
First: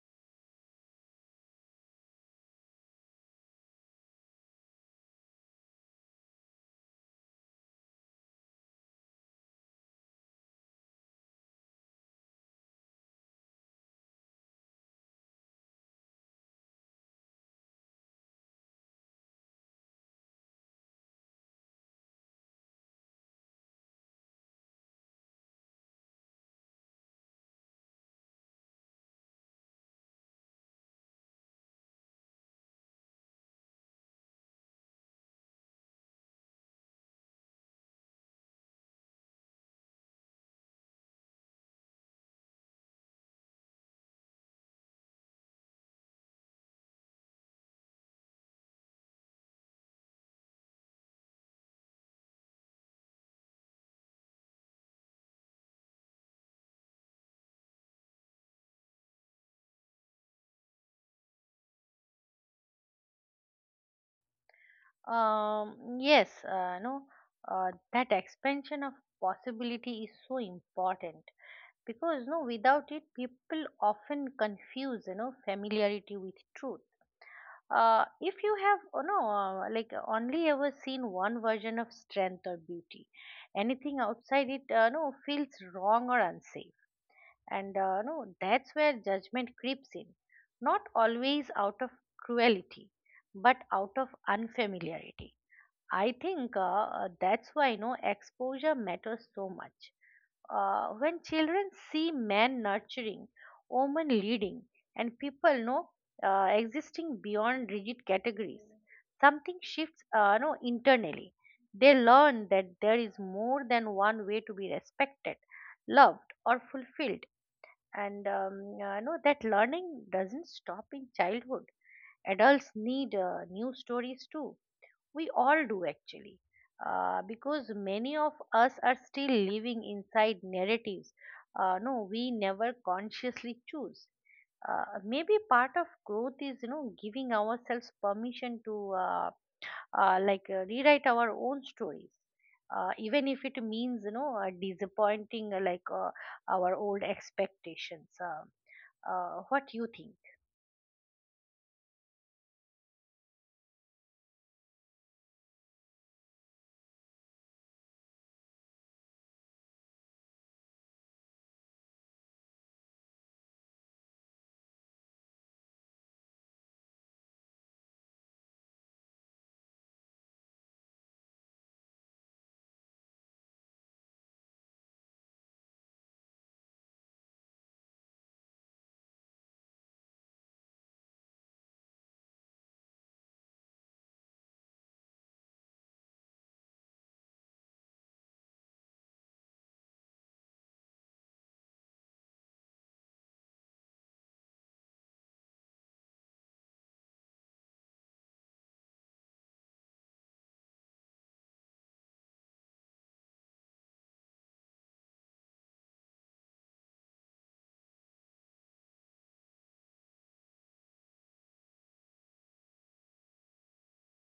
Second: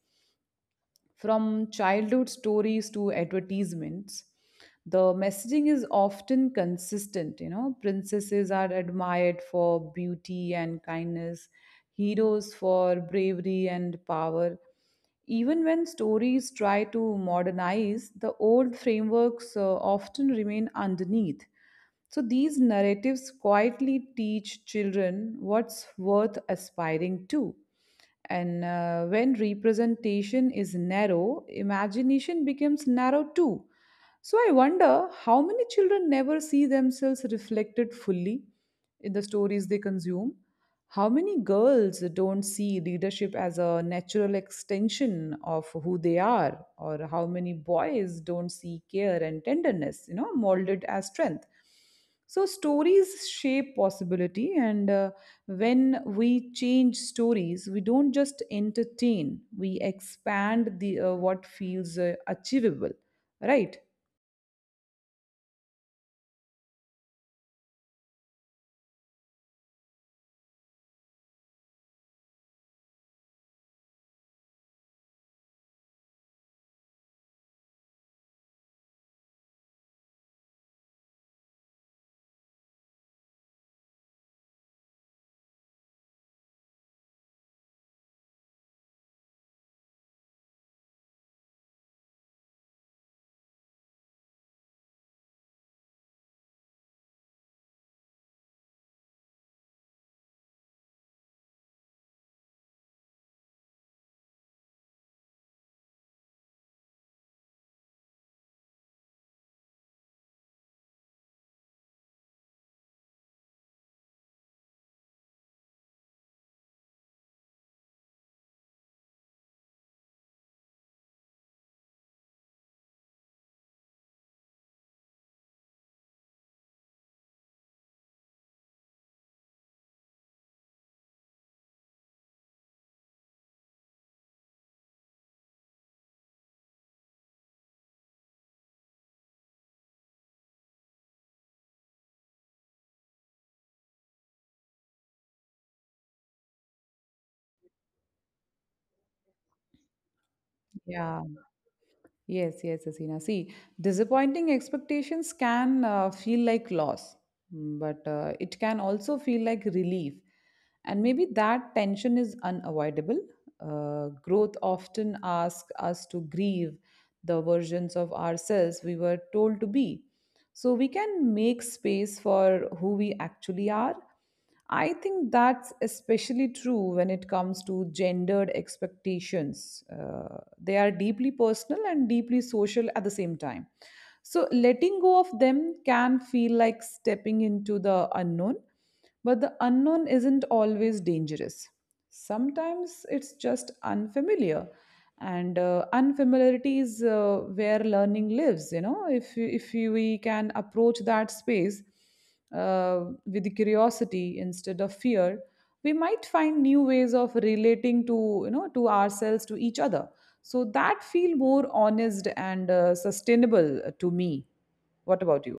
Speaker 1: From childhood stories to advertisements, the messaging is often consistent. You know, princesses are admired for beauty and kindness, heroes for bravery and power. Even when stories try to modernize, the old frameworks often remain underneath. So these narratives quietly teach children what's worth aspiring to. And when representation is narrow, imagination becomes narrow too. So I wonder how many children never see themselves reflected fully in the stories they consume. How many girls don't see leadership as a natural extension of who they are, or how many boys don't see care and tenderness, you know, molded as strength. So, stories shape possibility, and when we change stories, we don't just entertain, we expand the what feels achievable, right?
Speaker 2: Yes, no, that expansion of possibility is so important, because, no, without it people often confuse familiarity with truth. If you have, oh no, only ever seen one version of strength or beauty, anything outside it, no, feels wrong or unsafe. And no, that's where judgment creeps in. Not always out of cruelty, but out of unfamiliarity. I think that's why, no, exposure matters so much. When children see men nurturing, women leading, and people, no, existing beyond rigid categories, something shifts no internally. They learn that there is more than one way to be respected, loved, or fulfilled, and no, that learning doesn't stop in childhood. Adults need new stories too, we all do actually, because many of us are still living inside narratives. No, we never consciously choose. Maybe part of growth is giving ourselves permission to rewrite our own stories, even if it means disappointing our old expectations.
Speaker 1: Yeah,
Speaker 2: What you think?
Speaker 1: yes, yes, Asina. See, disappointing expectations can feel like loss, mm, but it can also feel like relief. And maybe that tension is unavoidable. Growth often asks us to grieve the versions of ourselves we were told to be, so we can make space for who we actually are. I think that's especially true when it comes to gendered expectations. They are deeply personal and deeply social at the same time. So, letting go of them can feel like stepping into the unknown. But the unknown isn't always dangerous. Sometimes it's just unfamiliar, and unfamiliarity is where learning lives. You know, if you- we can approach that space with curiosity instead of fear, we might find new ways of relating to, you know, to ourselves, to each other. So that feel more honest and sustainable to me. What about you?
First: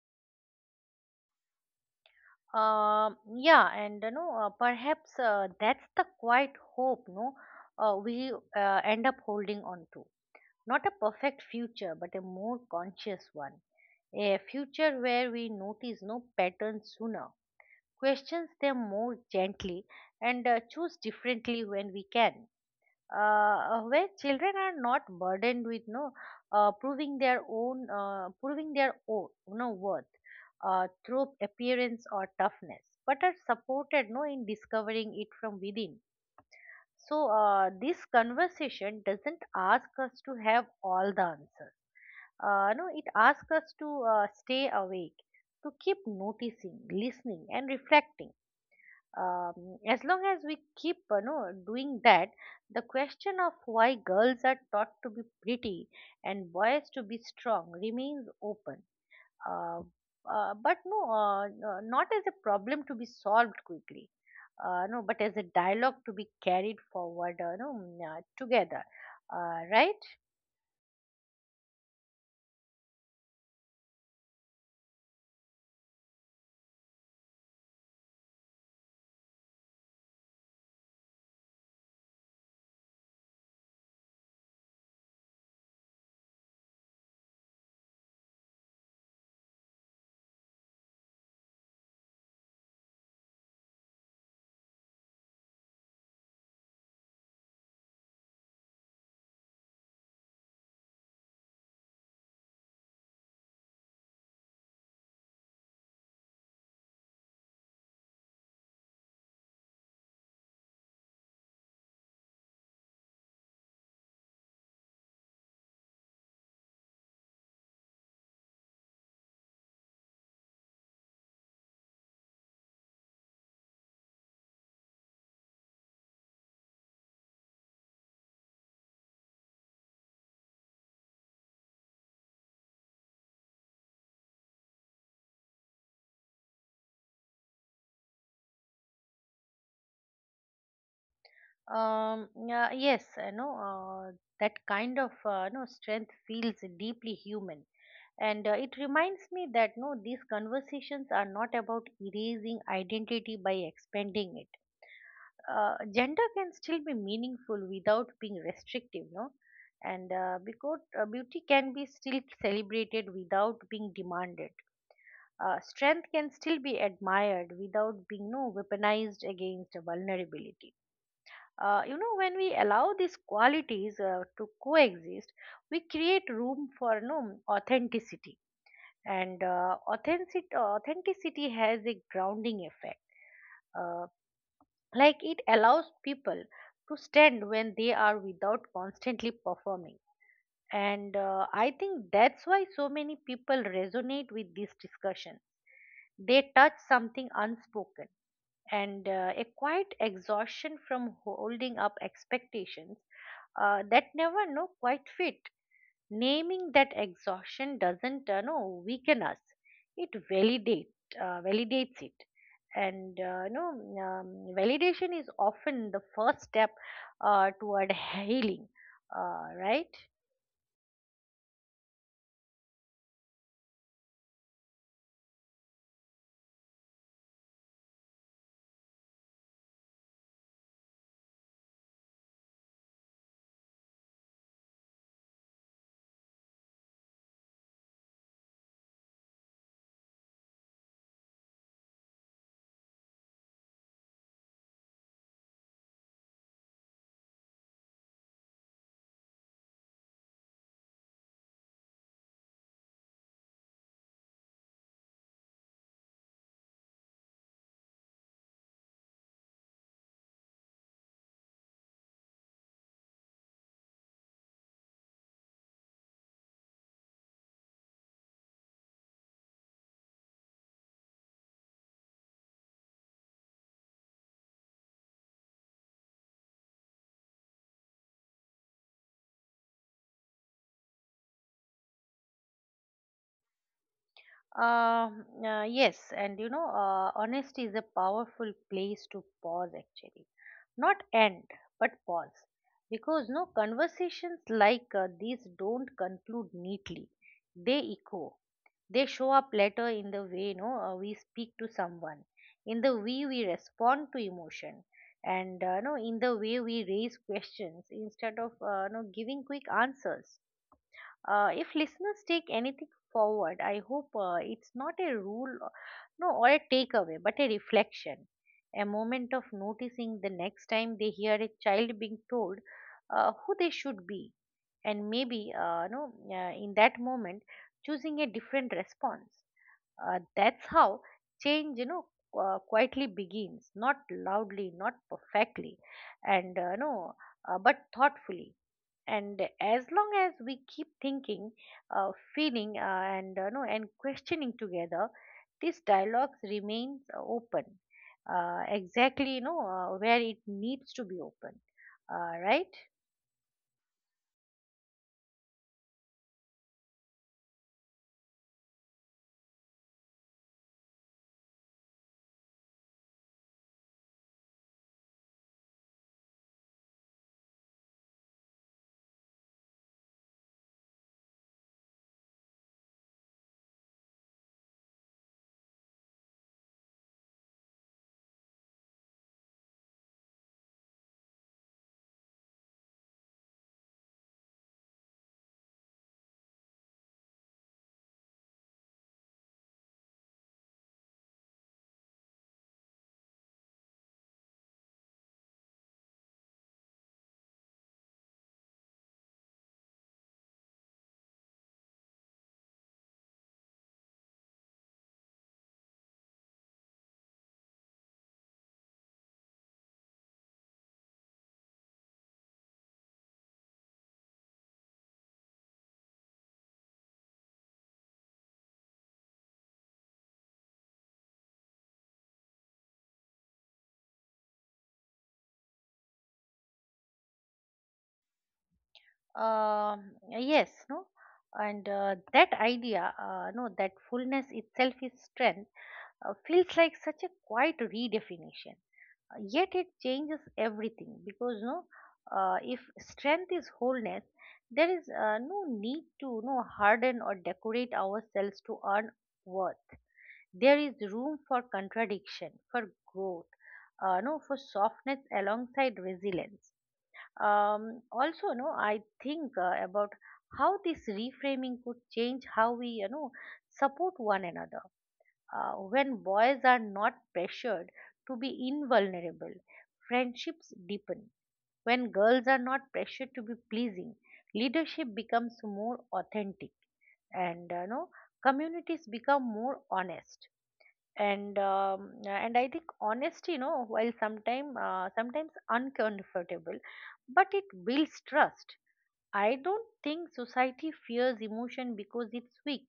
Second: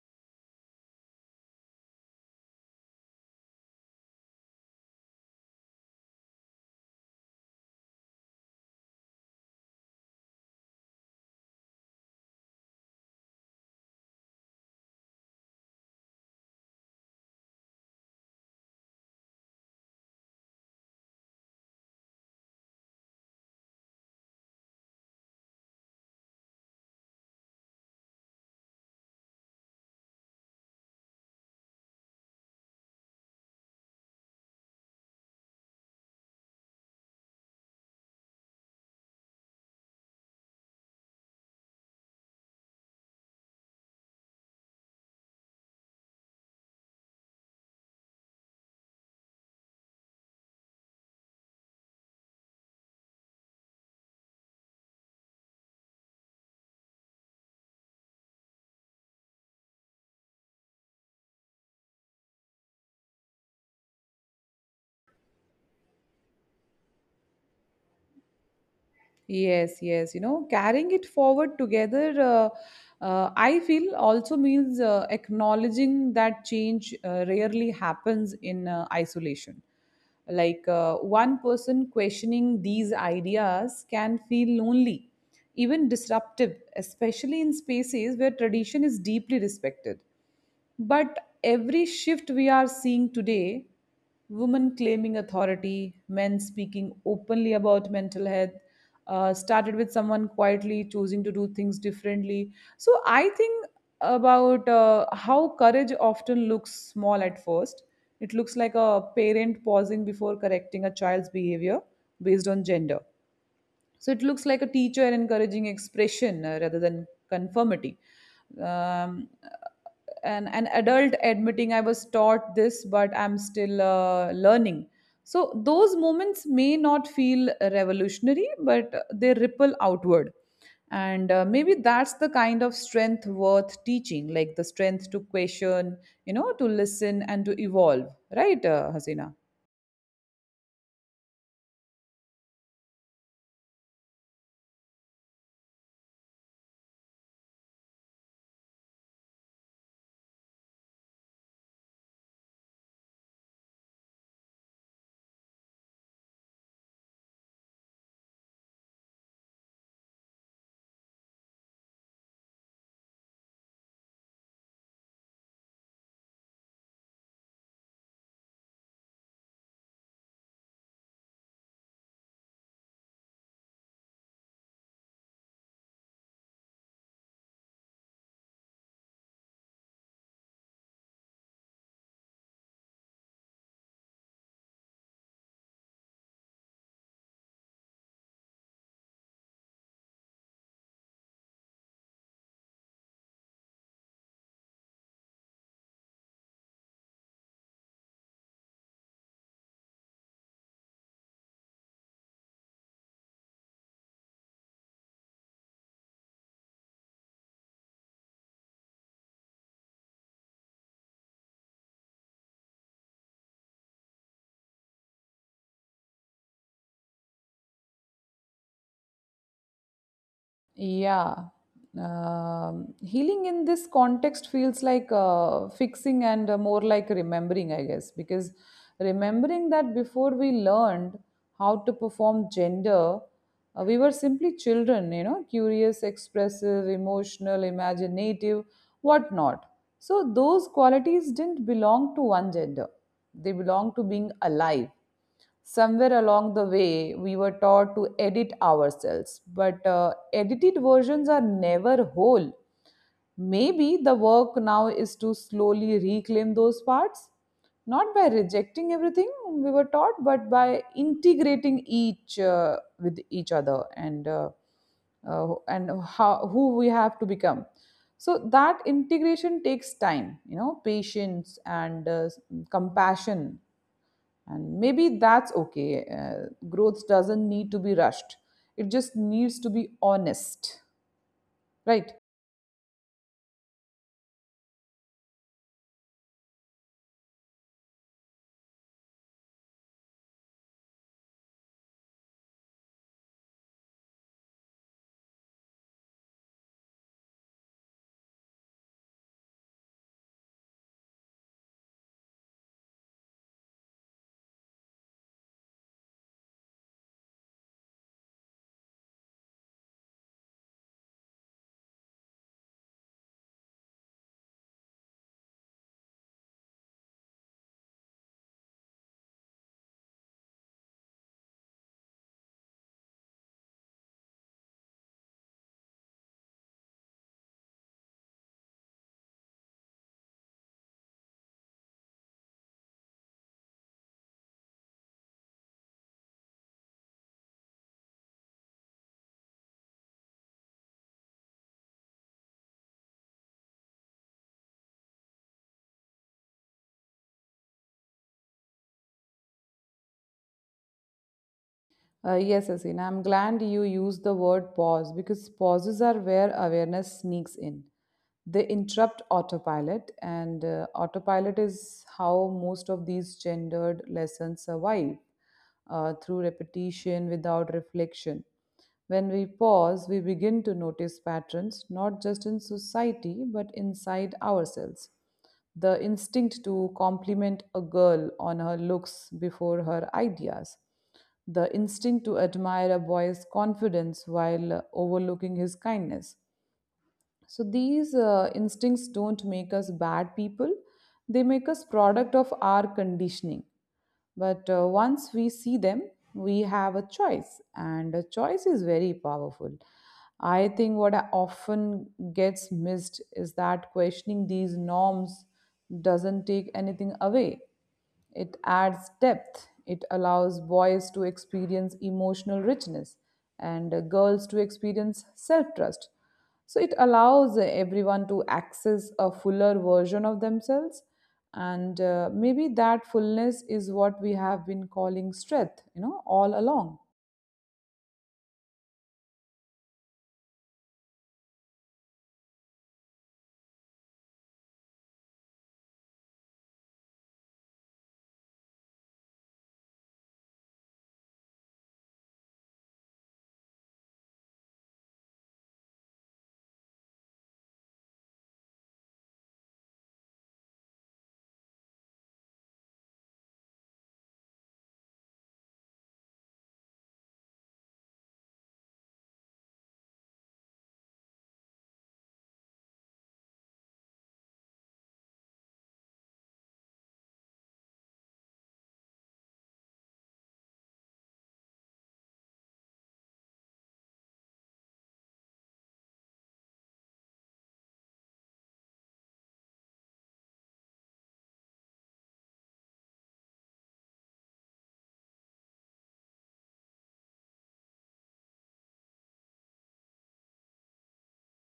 Speaker 2: Yeah, and perhaps that's the quiet hope, no, we end up holding on to. Not a perfect future, but a more conscious one. A future where we notice, no, patterns sooner, questions them more gently, and choose differently when we can, where children are not burdened with, no, proving their own, no, worth through appearance or toughness, but are supported, no, in discovering it from within. So, this conversation doesn't ask us to have all the answers. No, it asks us to stay awake, to keep noticing, listening, and reflecting, as long as we keep doing that, the question of why girls are taught to be pretty and boys to be strong remains open, uh, but, no, not as a problem to be solved quickly, no, but as a dialogue to be carried forward, no, mm, together, right?
Speaker 1: Yes, yes. You know, carrying it forward together, I feel also means acknowledging that change rarely happens in isolation. Like one person questioning these ideas can feel lonely, even disruptive, especially in spaces where tradition is deeply respected. But every shift we are seeing today, women claiming authority, men speaking openly about mental health, started with someone quietly choosing to do things differently. So I think about how courage often looks small at first. It looks like a parent pausing before correcting a child's behavior based on gender. So it looks like a teacher encouraging expression rather than conformity. Um, and an adult admitting I was taught this, but I'm still learning. So those moments may not feel revolutionary, but they ripple outward. And maybe that's the kind of strength worth teaching, like the strength to question, you know, to listen and to evolve, right, Hasina?
Speaker 2: Yeah, yes, that kind of no strength feels deeply human. And it reminds me that, no, these conversations are not about erasing identity by expanding it. Gender can still be meaningful without being restrictive, no. And because beauty can be still celebrated without being demanded. Strength can still be admired without being, no, weaponized against vulnerability. You know, when we allow these qualities to coexist, we create room for, no, authenticity. And authenticity has a grounding effect, uh, like it allows people to stand when they are without constantly performing. And I think that's why so many people resonate with this discussion, they touch something unspoken, and a quiet exhaustion from holding up expectations that never, know quite fit. Naming that exhaustion doesn't no weaken us, it validates it. And um, validation is often the first step toward healing, right?
Speaker 1: Yeah. Healing in this context feels like fixing and more like remembering, I guess, because remembering that before we learned how to perform gender, we were simply children, you know, curious, expressive, emotional, imaginative, whatnot. So those qualities didn't belong to one gender, they belong to being alive. Somewhere along the way, we were taught to edit ourselves, but edited versions are never whole. Maybe the work now is to slowly reclaim those parts, not by rejecting everything we were taught, but by integrating each with each other and how who we have to become. So that integration takes time, you know, patience and compassion. And maybe that's okay. Growth doesn't need to be rushed, it just needs to be honest, right?
Speaker 2: Yes, and honesty is a powerful place to pause actually, not end, but pause, because, no, conversations like these don't conclude neatly, they echo. They show up later in the way, no, we speak to someone, in the way we respond to emotion, and no, in the way we raise questions instead of no giving quick answers. If listeners take anything forward, I hope it's not a rule, no, or a takeaway, but a reflection, a moment of noticing the next time they hear a child being told who they should be. And maybe no in that Moment, choosing a different response. That's how change, quietly begins, not loudly, not perfectly, and no, but thoughtfully. And as long as we keep thinking, feeling, and no, and questioning together, this dialogue remains open, exactly, where it needs to be open, right?
Speaker 1: Yes, Asina, I'm glad you used the word pause, because pauses are where awareness sneaks in. They interrupt autopilot, and autopilot is how most of these gendered lessons survive, through repetition without reflection. When we pause, we begin to notice patterns, not just in society but inside ourselves. The instinct to compliment a girl on her looks before her ideas, the instinct to admire a boy's confidence while overlooking his kindness. So these instincts don't make us bad people, they make us product of our conditioning. But once we see them, we have a choice, and a choice is very powerful. I think what often gets missed is that questioning these norms doesn't take anything away. It adds depth. It allows boys to experience emotional richness and girls to experience self trust. So it allows everyone to access a fuller version of themselves. And maybe that fullness is what we have been calling strength, you know, all along.
Speaker 2: Yes, no, and that idea, no, that fullness itself is strength. Feels like such a quiet redefinition. Yet it changes everything because, if strength is wholeness, there is no need to no harden or decorate ourselves to earn worth. There is room for contradiction, for growth, no for softness alongside resilience. um, Also, no I think about how this reframing could change how we, support one another. When boys are not pressured to be invulnerable, friendships deepen. When girls are not pressured to be pleasing, leadership becomes more authentic, and no communities become more honest. And and I think honesty, you know, while sometimes uncomfortable, but it builds trust. I don't think society fears emotion because it's weak.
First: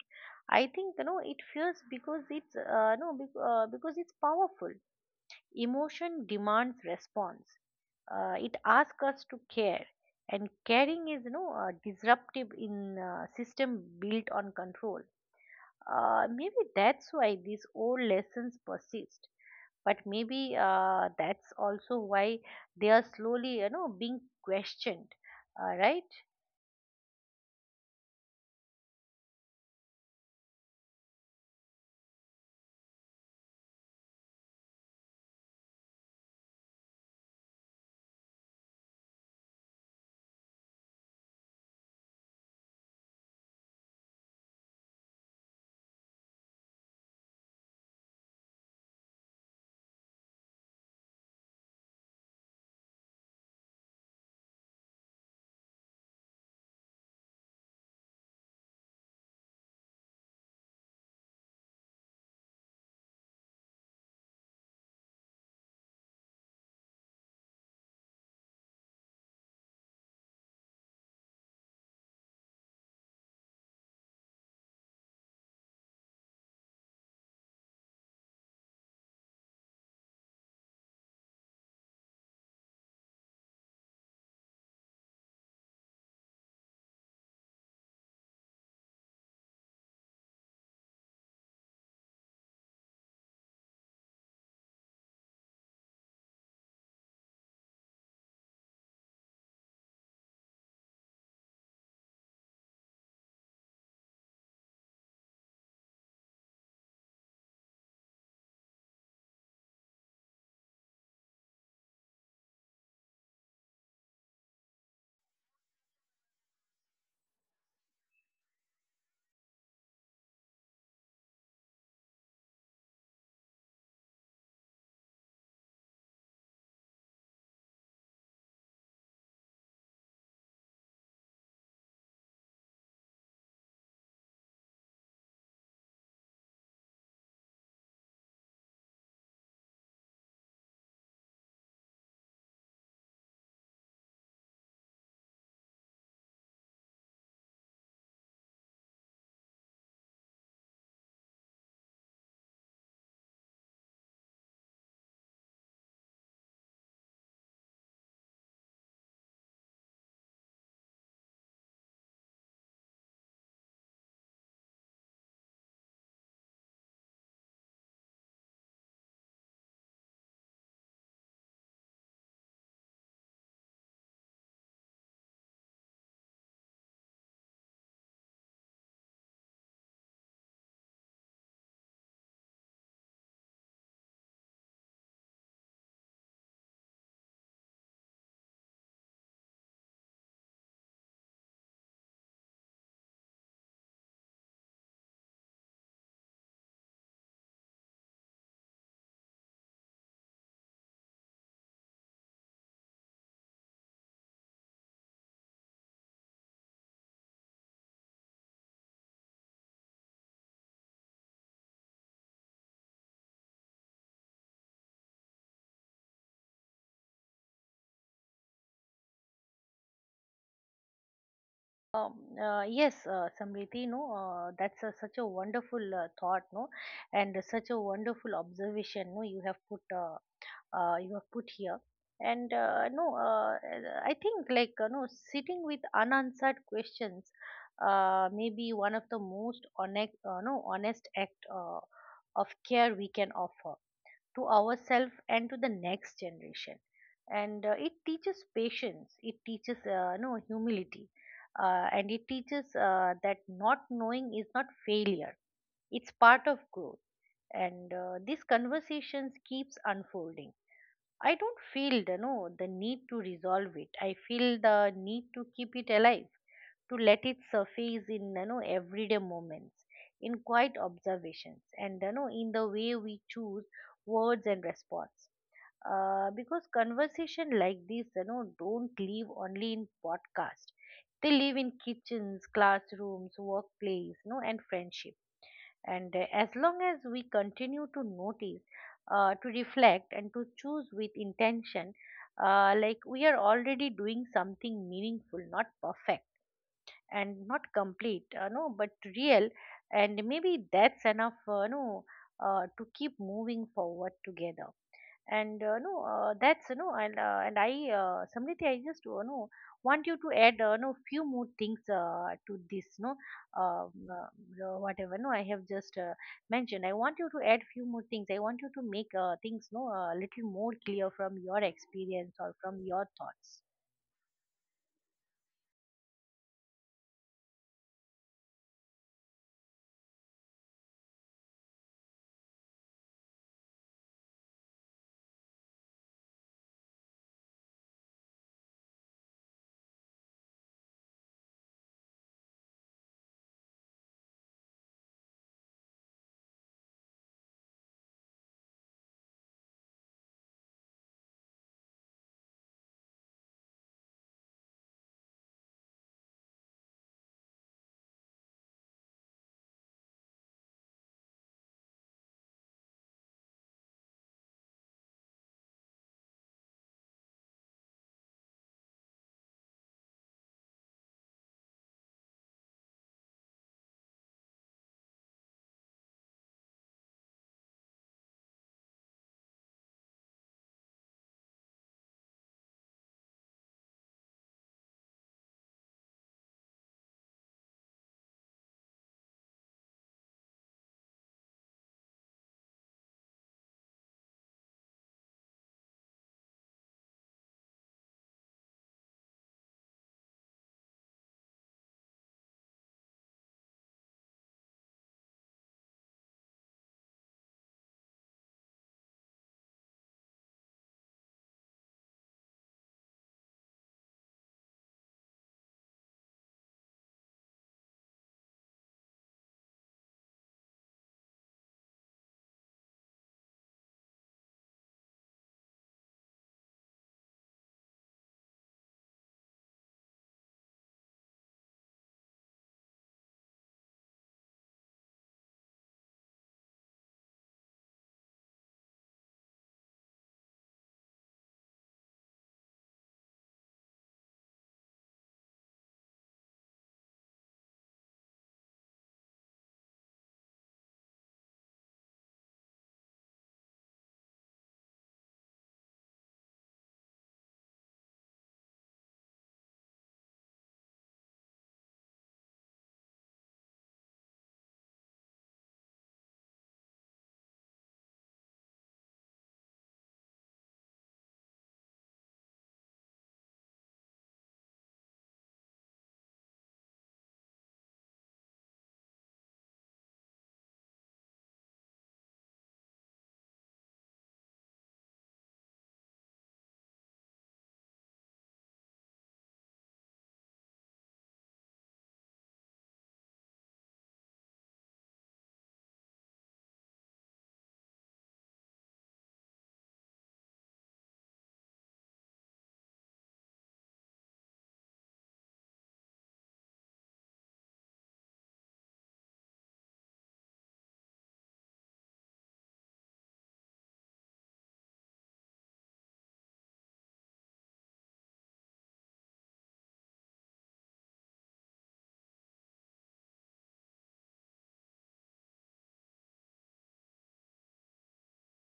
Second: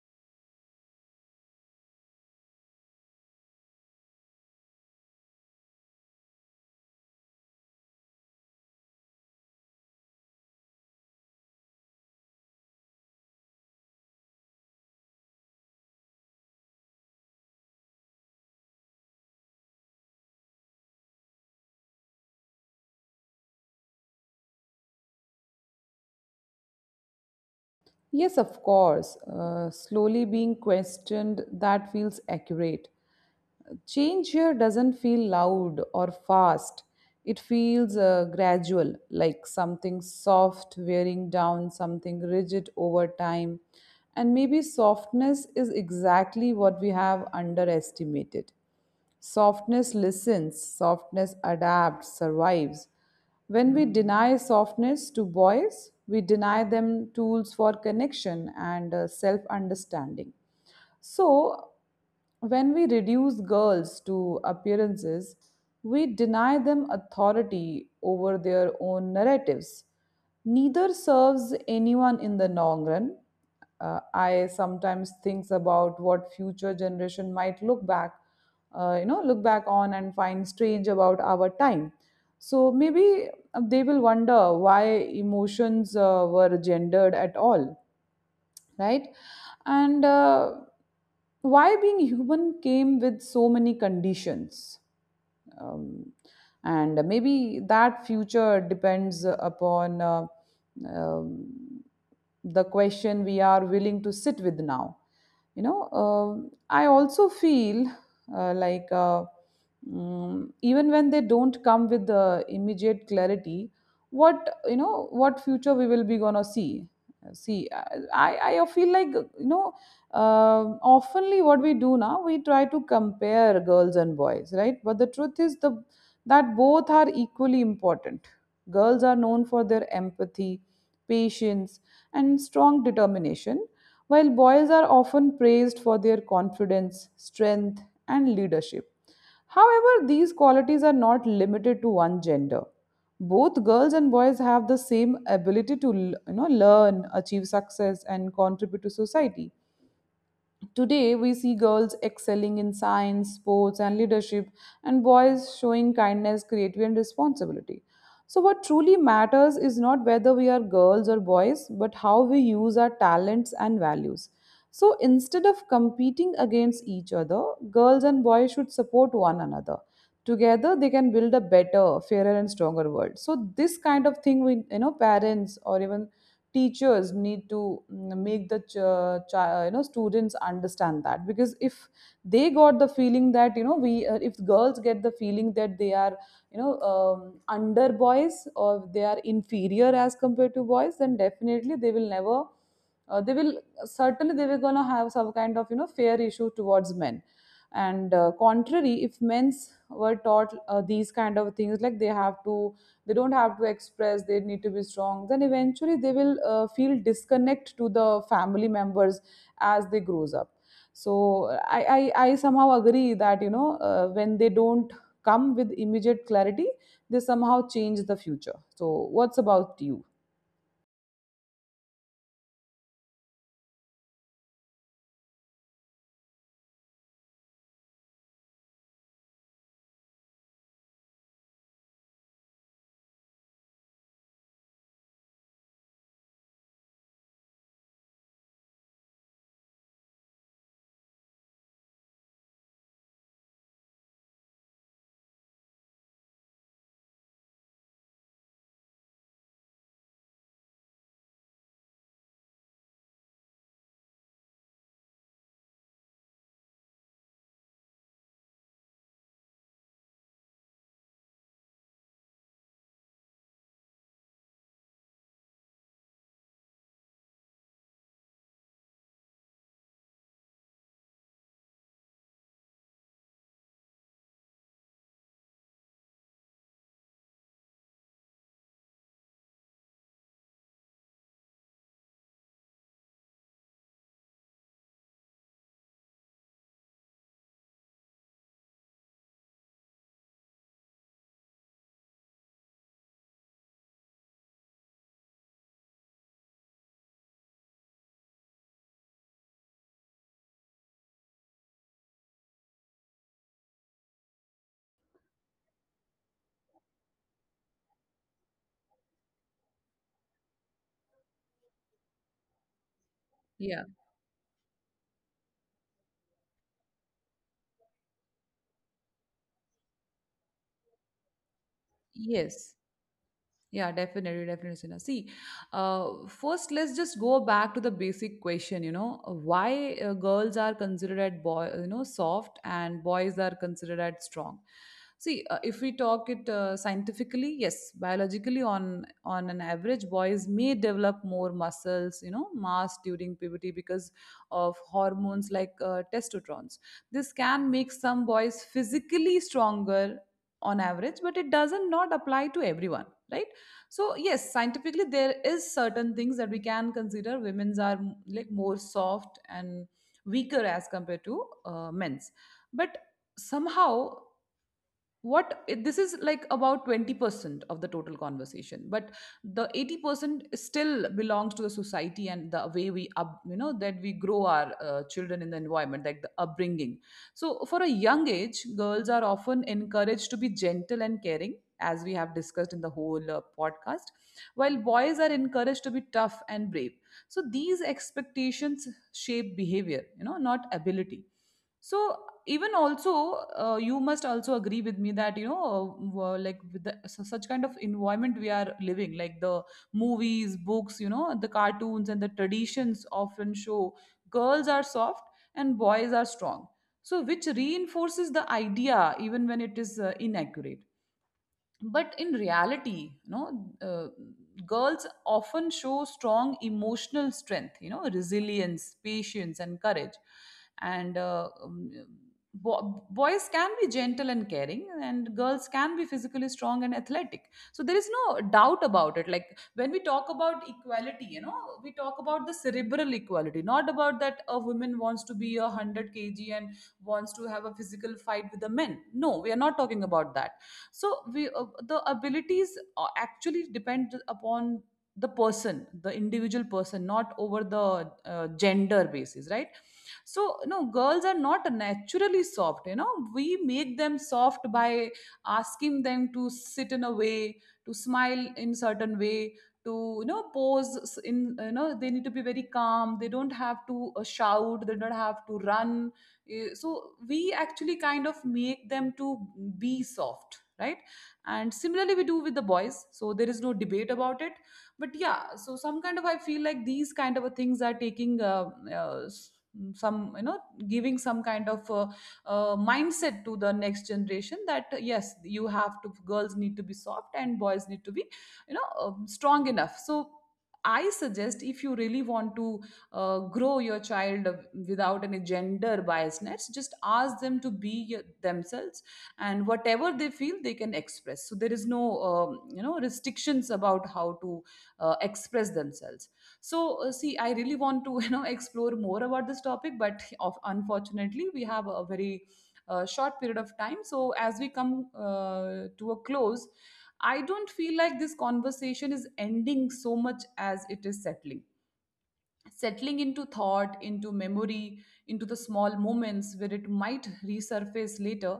Speaker 2: I think, you know, it fears because it's no bec- because it's powerful. Emotion demands response. It asks us to care, and caring is, you know, disruptive in system built on control. Maybe that's why these old lessons persist. But maybe that's also why they are slowly, you know, being questioned. Right?
Speaker 1: Yes, of course, slowly being questioned, that feels accurate. Change here doesn't feel loud or fast. It feels gradual, like something soft wearing down something rigid over time. And maybe softness is exactly what we have underestimated. Softness listens, softness adapts, survives. When we deny softness to boys, we deny them tools for connection and self understanding. So, when we reduce girls to appearances, we deny them authority over their own narratives. Neither serves anyone in the long run. I sometimes think about what future generation might look back, you know, look back on and find strange about our time. So maybe they will wonder why emotions were gendered at all, right? And why being human came with so many conditions. Um, and maybe that future depends upon um, the question we are willing to sit with now, you know. I also feel uh, like uh, even when they don't come with the immediate clarity what, you know, what future we will be gonna see. See, I feel like, you know, oftenly what we do now we try to compare girls and boys, right? But the truth is the that both are equally important. Girls are known for their empathy, patience, and strong determination, while boys are often praised for their confidence, strength, and leadership. However, these qualities are not limited to one gender. Both girls and boys have the same ability to, you know, learn, achieve success, and contribute to society. Today, we see girls excelling in science, sports, and leadership, and boys showing kindness, creativity, and responsibility. So, what truly matters is not whether we are girls or boys, but how we use our talents and values. So, instead of competing against each other, girls and boys should support one another. Together, they can build a better, fairer, and stronger world. So, this kind of thing, we, you know, parents or even teachers need to make the you know, students understand that, because if they got the feeling that, you know, we if girls get the feeling that they are, you know, under boys or they are inferior as compared to boys, then definitely they will never they will certainly they were going to have some kind of, you know, fair issue towards men. And contrary, if men's were taught these kind of things, like they have to, they don't have to express, they need to be strong, then eventually they will feel disconnect to the family members as they grows up. So I somehow agree that, you know, when they don't come with immediate clarity they somehow change the future. So what's about you?
Speaker 2: Um, yes, Samriti, no, that's a, such a wonderful thought, no, and such a wonderful observation, no, you have put here, and I think, like, no, sitting with unanswered questions, may be one of the most honest, no, honest act of care we can offer to ourselves and to the next generation. And it teaches patience, it teaches, no humility, and it teaches that not knowing is not failure, it's part of growth. And these conversations keeps unfolding. I don't feel the no the need to resolve it, I feel the need to keep it alive, to let it surface in, you know, everyday moments, in quiet observations, and, you know, in the way we choose words and response. Because conversation like this, you know, don't live only in podcast, they live in kitchens, classrooms, workplace, you know, and friendship. And as long as we continue to notice, to reflect and to choose with intention, like we are already doing something meaningful, not perfect and not complete, no but real. And maybe that's enough, no to keep moving forward together. And uh, no uh, that's, you know, and I Samriti, I just know want you to add, no few more things to this, no. um,
Speaker 1: Yeah,
Speaker 2: uh, Whatever, no I have just mentioned, I want you to add few more things. I want you to make things, no a little more clear, from your experience or
Speaker 1: yes.
Speaker 2: from your thoughts.
Speaker 1: Yeah, definitely, definitely, Sina. See, first let's just go back to the basic question. You know, why girls are considered at boy, you know, soft, and boys are considered at strong. See, if we talk it scientifically, yes, biologically, on an average, boys may develop more muscles, you know, mass during puberty because of hormones like testosterone. This can make some boys physically stronger on average, but it doesn't not apply to everyone, right? So yes, scientifically there is certain things that we can consider women's are like more soft and weaker as compared to men's. But somehow this is like about 20% of the total conversation, but the 80% still belongs to the society and the way we up, you know, that we grow our children in the environment, like the upbringing. So for a young age girls are often encouraged to be gentle and caring, as we have discussed in the whole podcast, while boys are encouraged to be tough and brave. So these expectations shape behavior, you know, not ability. So even also you must also agree with me that, you know, like with the, such kind of environment we are living, like the movies, books, you know, the cartoons and the traditions often show girls are soft and boys are strong, so which reinforces the idea even when it is inaccurate. But in reality, you know, girls often show strong emotional strength, you know, resilience, patience and courage. And boys can be gentle and caring, and girls can be physically strong and athletic. So there is no doubt about it. Like, when we talk about equality, you know, we talk about the cerebral equality, not about that a woman wants to be a 100 kg and wants to have a physical fight with the men. No, we are not talking about that. So we, the abilities actually depend upon the person, the individual person, not over the gender basis, right? So no, girls are not naturally soft, you know, we make them soft by asking them to sit in a way, to smile in certain way, to, you know, pose in, you know, they need to be very calm, they don't have to shout, they don't have to run. Eh, so we actually kind of make them to be soft, right? And similarly we do with the boys, so there is no debate about it. But yeah, so some kind of, I feel like these kind of a things are taking uh, s- some, you know, giving some kind of mindset to the next generation that yes, you have to, girls need to be soft and boys need to be, you know, strong enough. So I suggest, if you really want to grow your child without any gender biasness, just ask them to be themselves, and whatever they feel, they can express. So there is no, you know, restrictions about how to express themselves. So see, I really want to (laughs) you know, explore more about this topic, but of, unfortunately we have a very short period of time. So as we come to a close, I don't feel like this conversation is ending so much as it is settling, settling into thought, into memory, into the small moments where it might resurface later.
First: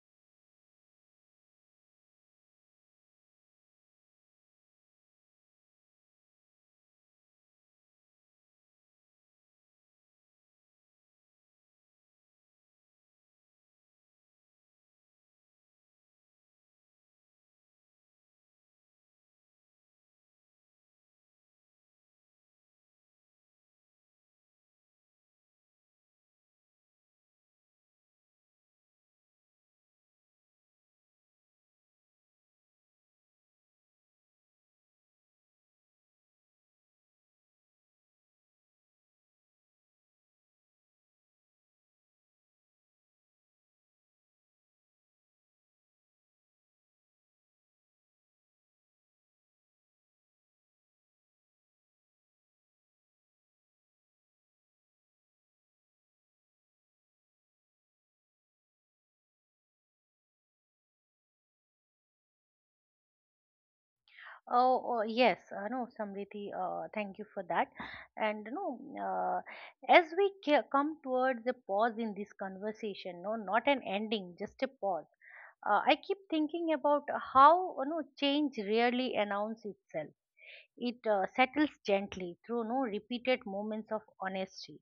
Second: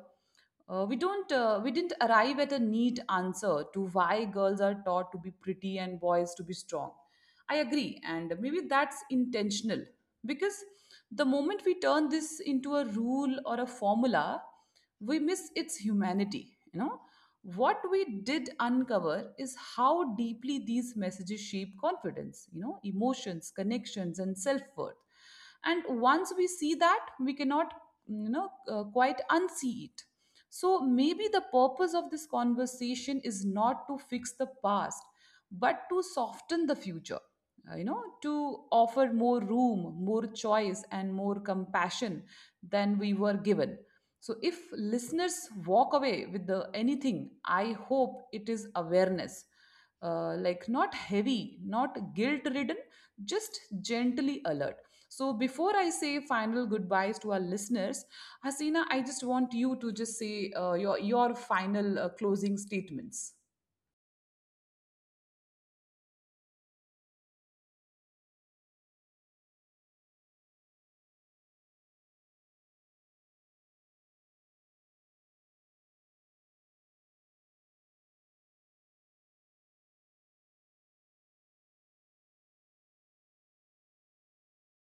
Speaker 1: We didn't arrive at a neat answer to why girls are taught to be pretty and boys to be strong. I agree, and maybe that's intentional, because the moment we turn this into a rule or a formula, we miss its humanity. You know, what we did uncover is how deeply these messages shape confidence, you know, emotions, connections and self-worth. And once we see that, we cannot, you know, quite unsee it. So maybe the purpose of this conversation is not to fix the past but to soften the future, you know, to offer more room, more choice and more compassion than we were given. So if listeners walk away with the anything, I hope it is awareness. Like, not heavy, not guilt ridden, just gently alert. So before I say final goodbyes to our listeners, Hasina, I just want you to just say your final closing statements.
Speaker 2: Oh, oh yes, no, Samriti, thank you for that. And no, uh, as we come towards a pause in this conversation, no, not an ending, just a pause. I keep thinking about how, you know, change rarely announces itself. It settles gently through, no repeated moments of honesty,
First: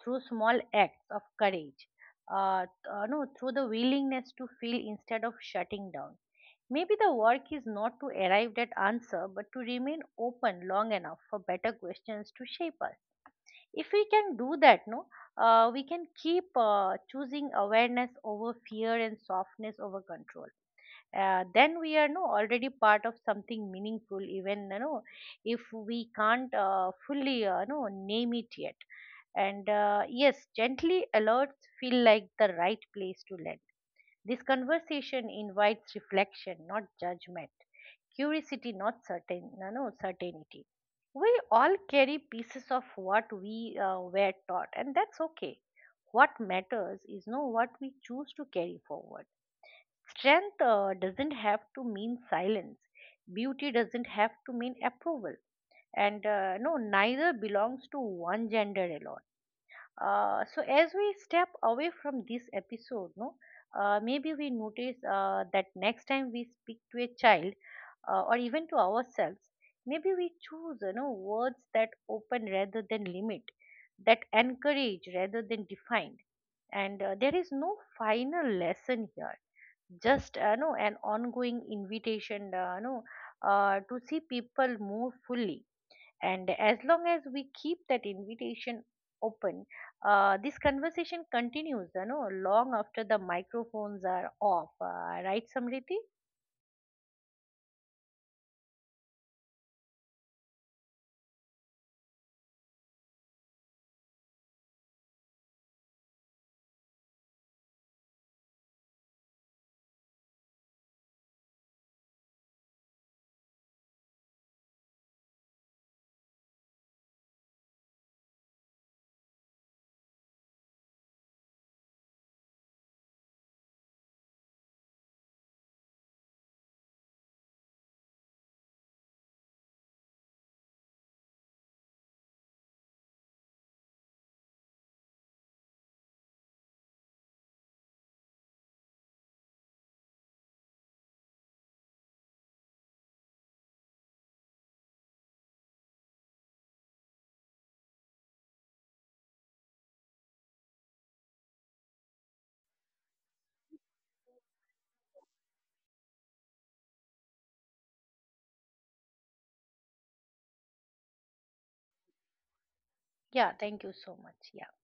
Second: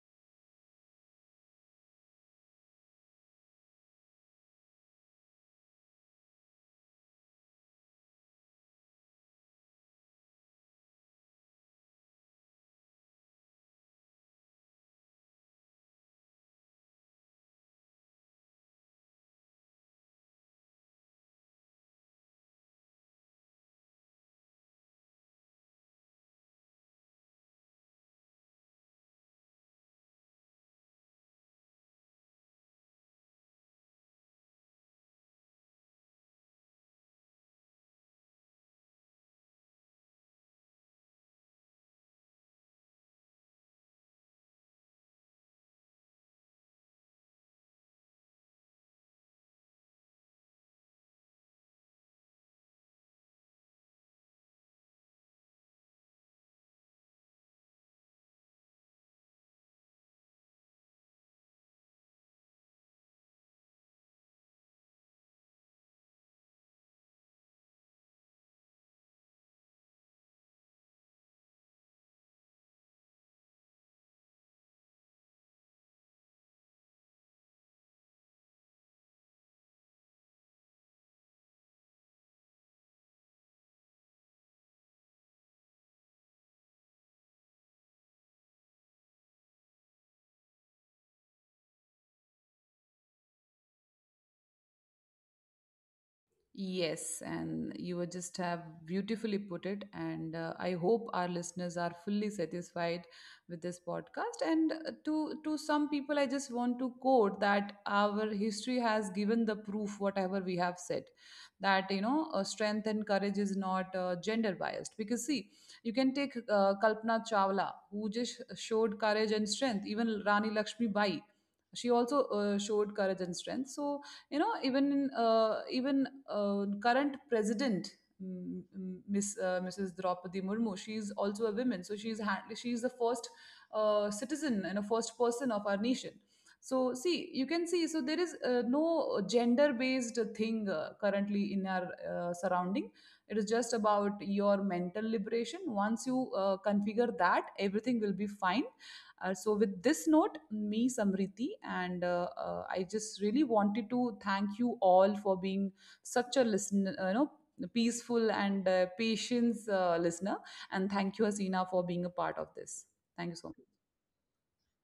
Speaker 2: through small acts of courage, th- no through the willingness to feel instead of shutting down. Maybe the work is not to arrive at answer, but to remain open long enough for better questions to shape us. If we can do that, no, we can keep choosing awareness over fear and softness over control, then we are no already part of something meaningful, even, you know, if we can't fully no name it yet. And yes, gently alerts feel like the right place to land. This conversation invites reflection, not judgment, curiosity, not certain no, no certainty. We all carry pieces of what we were taught, and that's okay. What matters is, no what we choose to carry forward. Strength doesn't have to mean silence. Beauty doesn't have to mean approval. And neither belongs to one gender alone. So as we step away from this episode, no, maybe we notice that next time we speak to a child, or even to ourselves, maybe we choose, you know, words that open rather than limit, that encourage rather than define. And there is no final lesson here, just an ongoing invitation, no to see people more fully. And as long as we keep that invitation open, this conversation continues, you know, long after the microphones are off. Right, Samriti?
Speaker 1: Yes, and you were just have beautifully put it. And I hope our listeners are fully satisfied with this podcast. And to some people, I just want to quote that our history has given the proof whatever we have said, that, you know, strength and courage is not gender biased. Because see, you can take Kalpana Chawla, who just showed courage and strength. Even Rani Lakshmi Bai, she also showed courage and strength. So, you know, even in even current president Miss, Mrs. Draupadi Murmu. She's also a woman, so she's the first citizen and a first person of our nation. So see, you can see. So there is no gender-based thing currently in our surrounding. It is just about your mental liberation. Once you configure that, everything will be fine. So, with this note, me, Samriti, and I just really wanted to thank you all for being such a listener, you know, peaceful and patience listener. And thank you, Asina, for being a part of this. Thank you so
Speaker 2: Yeah,
Speaker 1: much.
Speaker 2: thank you so much. Yeah.